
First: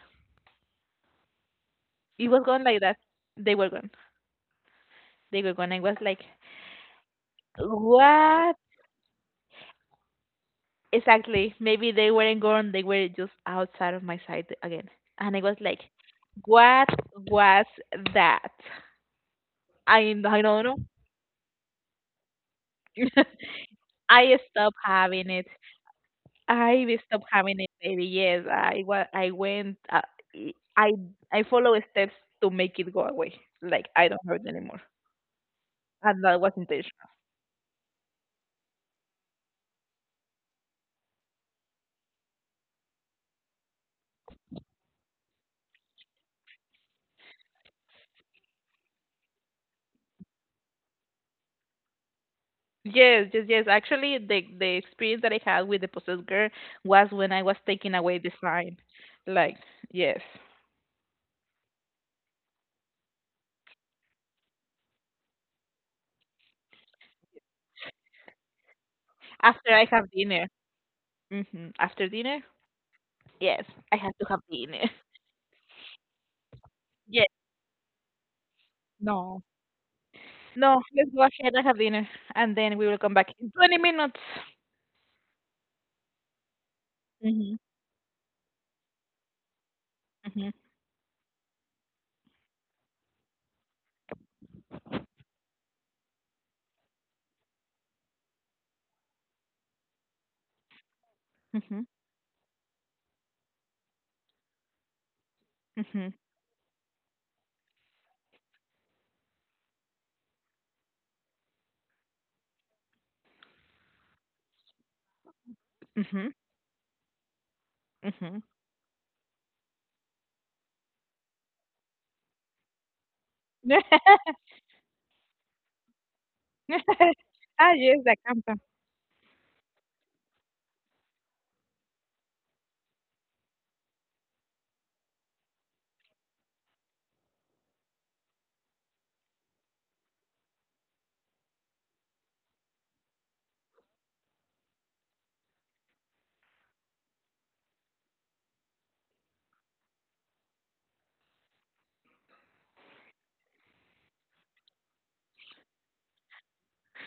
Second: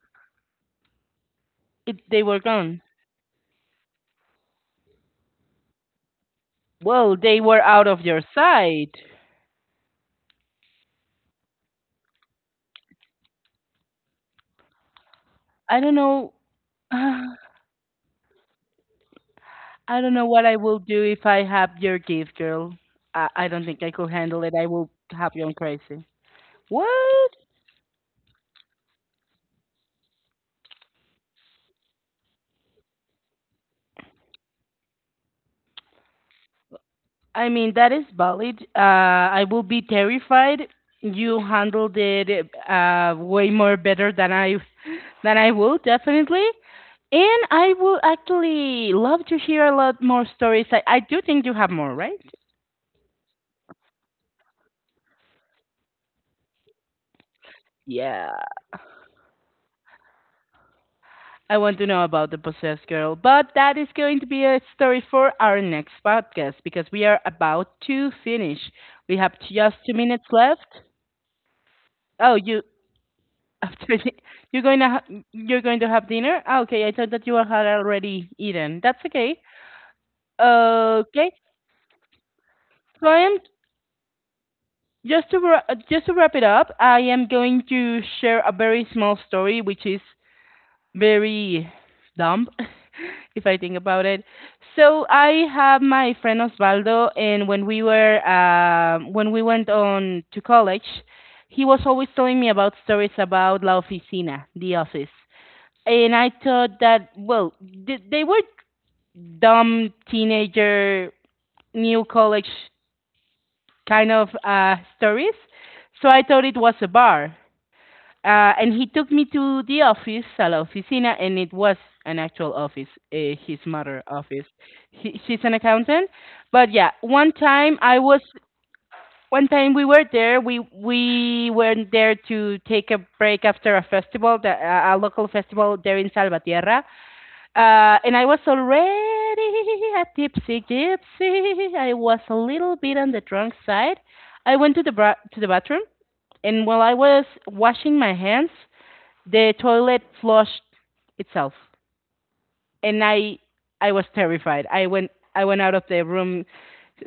they It were was gone like gone. that. They were gone. They were gone. I was like, Well, they were out of your what? sight. Exactly. Maybe they weren't gone, they were just outside of my sight again. And I was I like, don't know. what I was that? don't I, know I what I don't know. will do if I have your gift, girl. I don't think I could I handle it. I stopped will having have it. you on crazy. I stopped What? having it, baby. Yes, I, wa- I went, I, I follow steps to make it go away. Like, I don't hurt anymore. And that was intentional. I mean, that is valid. I will be terrified. You handled it way more better than I will definitely. And I will actually love to hear a lot more stories. I do think you have more, right? Yes, yes, yes. Actually, the experience that I had with the possessed girl was when I was taking away the Yeah. sign. Like, yes. I want to know about the possessed girl. But that is going to be a story for our next podcast because we are about to finish. We have After just I two have minutes dinner. left. Hmm. After Oh, dinner? you Yes, I After have di- to have you're going to dinner. You're going to have dinner? Ah, okay, I thought that Yes. you had already eaten. That's okay. No. No, let's go Okay, ahead and have dinner, and then we will so come I back am in 20 minutes. Just to wrap it up. I am Hmm. going to share a very small story, which is Hmm. very dumb, if I think about it. So I have my friend Osvaldo, and when we were when we went on to college, he Hmm. was always telling me about stories about La Oficina, the office, Hmm. and I thought that well, they were dumb teenager new college kind of stories, so I Hmm. thought it was a bar. Hmm. And he took me to the office, a la oficina, and it was an actual office, his mother office. She's an accountant, but yeah, Ah, yes, that comes from. one time we were there. We were there to take a break after a festival, a local festival there in Salvatierra. And I was already a tipsy gypsy. I was a little bit on the drunk side. I went to the bathroom, and while I was washing my hands, the toilet flushed itself and I was terrified. I went out of the room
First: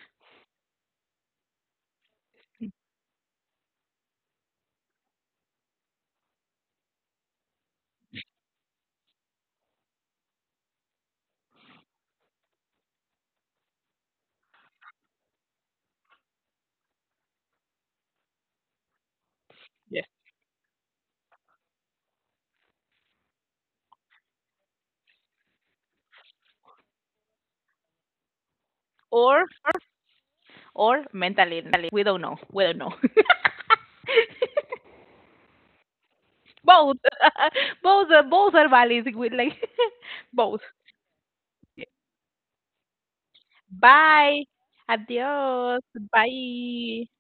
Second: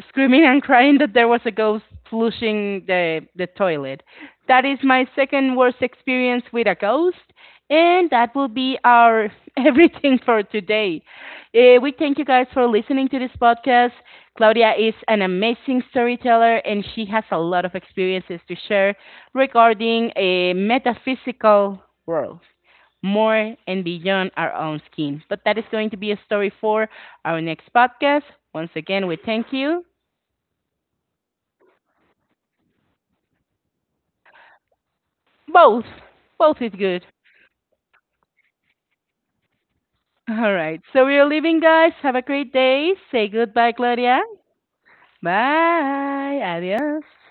screaming and crying that there was a ghost flushing the toilet. That is my second worst experience with a ghost, and that will be our everything for today. We thank you guys for listening to this podcast. Claudia is an amazing storyteller, and she has a lot of experiences to share Yes. regarding a metaphysical world more and beyond our own skin. But that is going to be a story for our next podcast. Once again, we Or thank you. or mentally, we don't know. We don't know. Both. Both is Both. good. both are valid with, like, All both. right. So we are leaving, guys. Have a great day. Say goodbye, Gloria. Bye. Adios. Bye. Bye. Adios.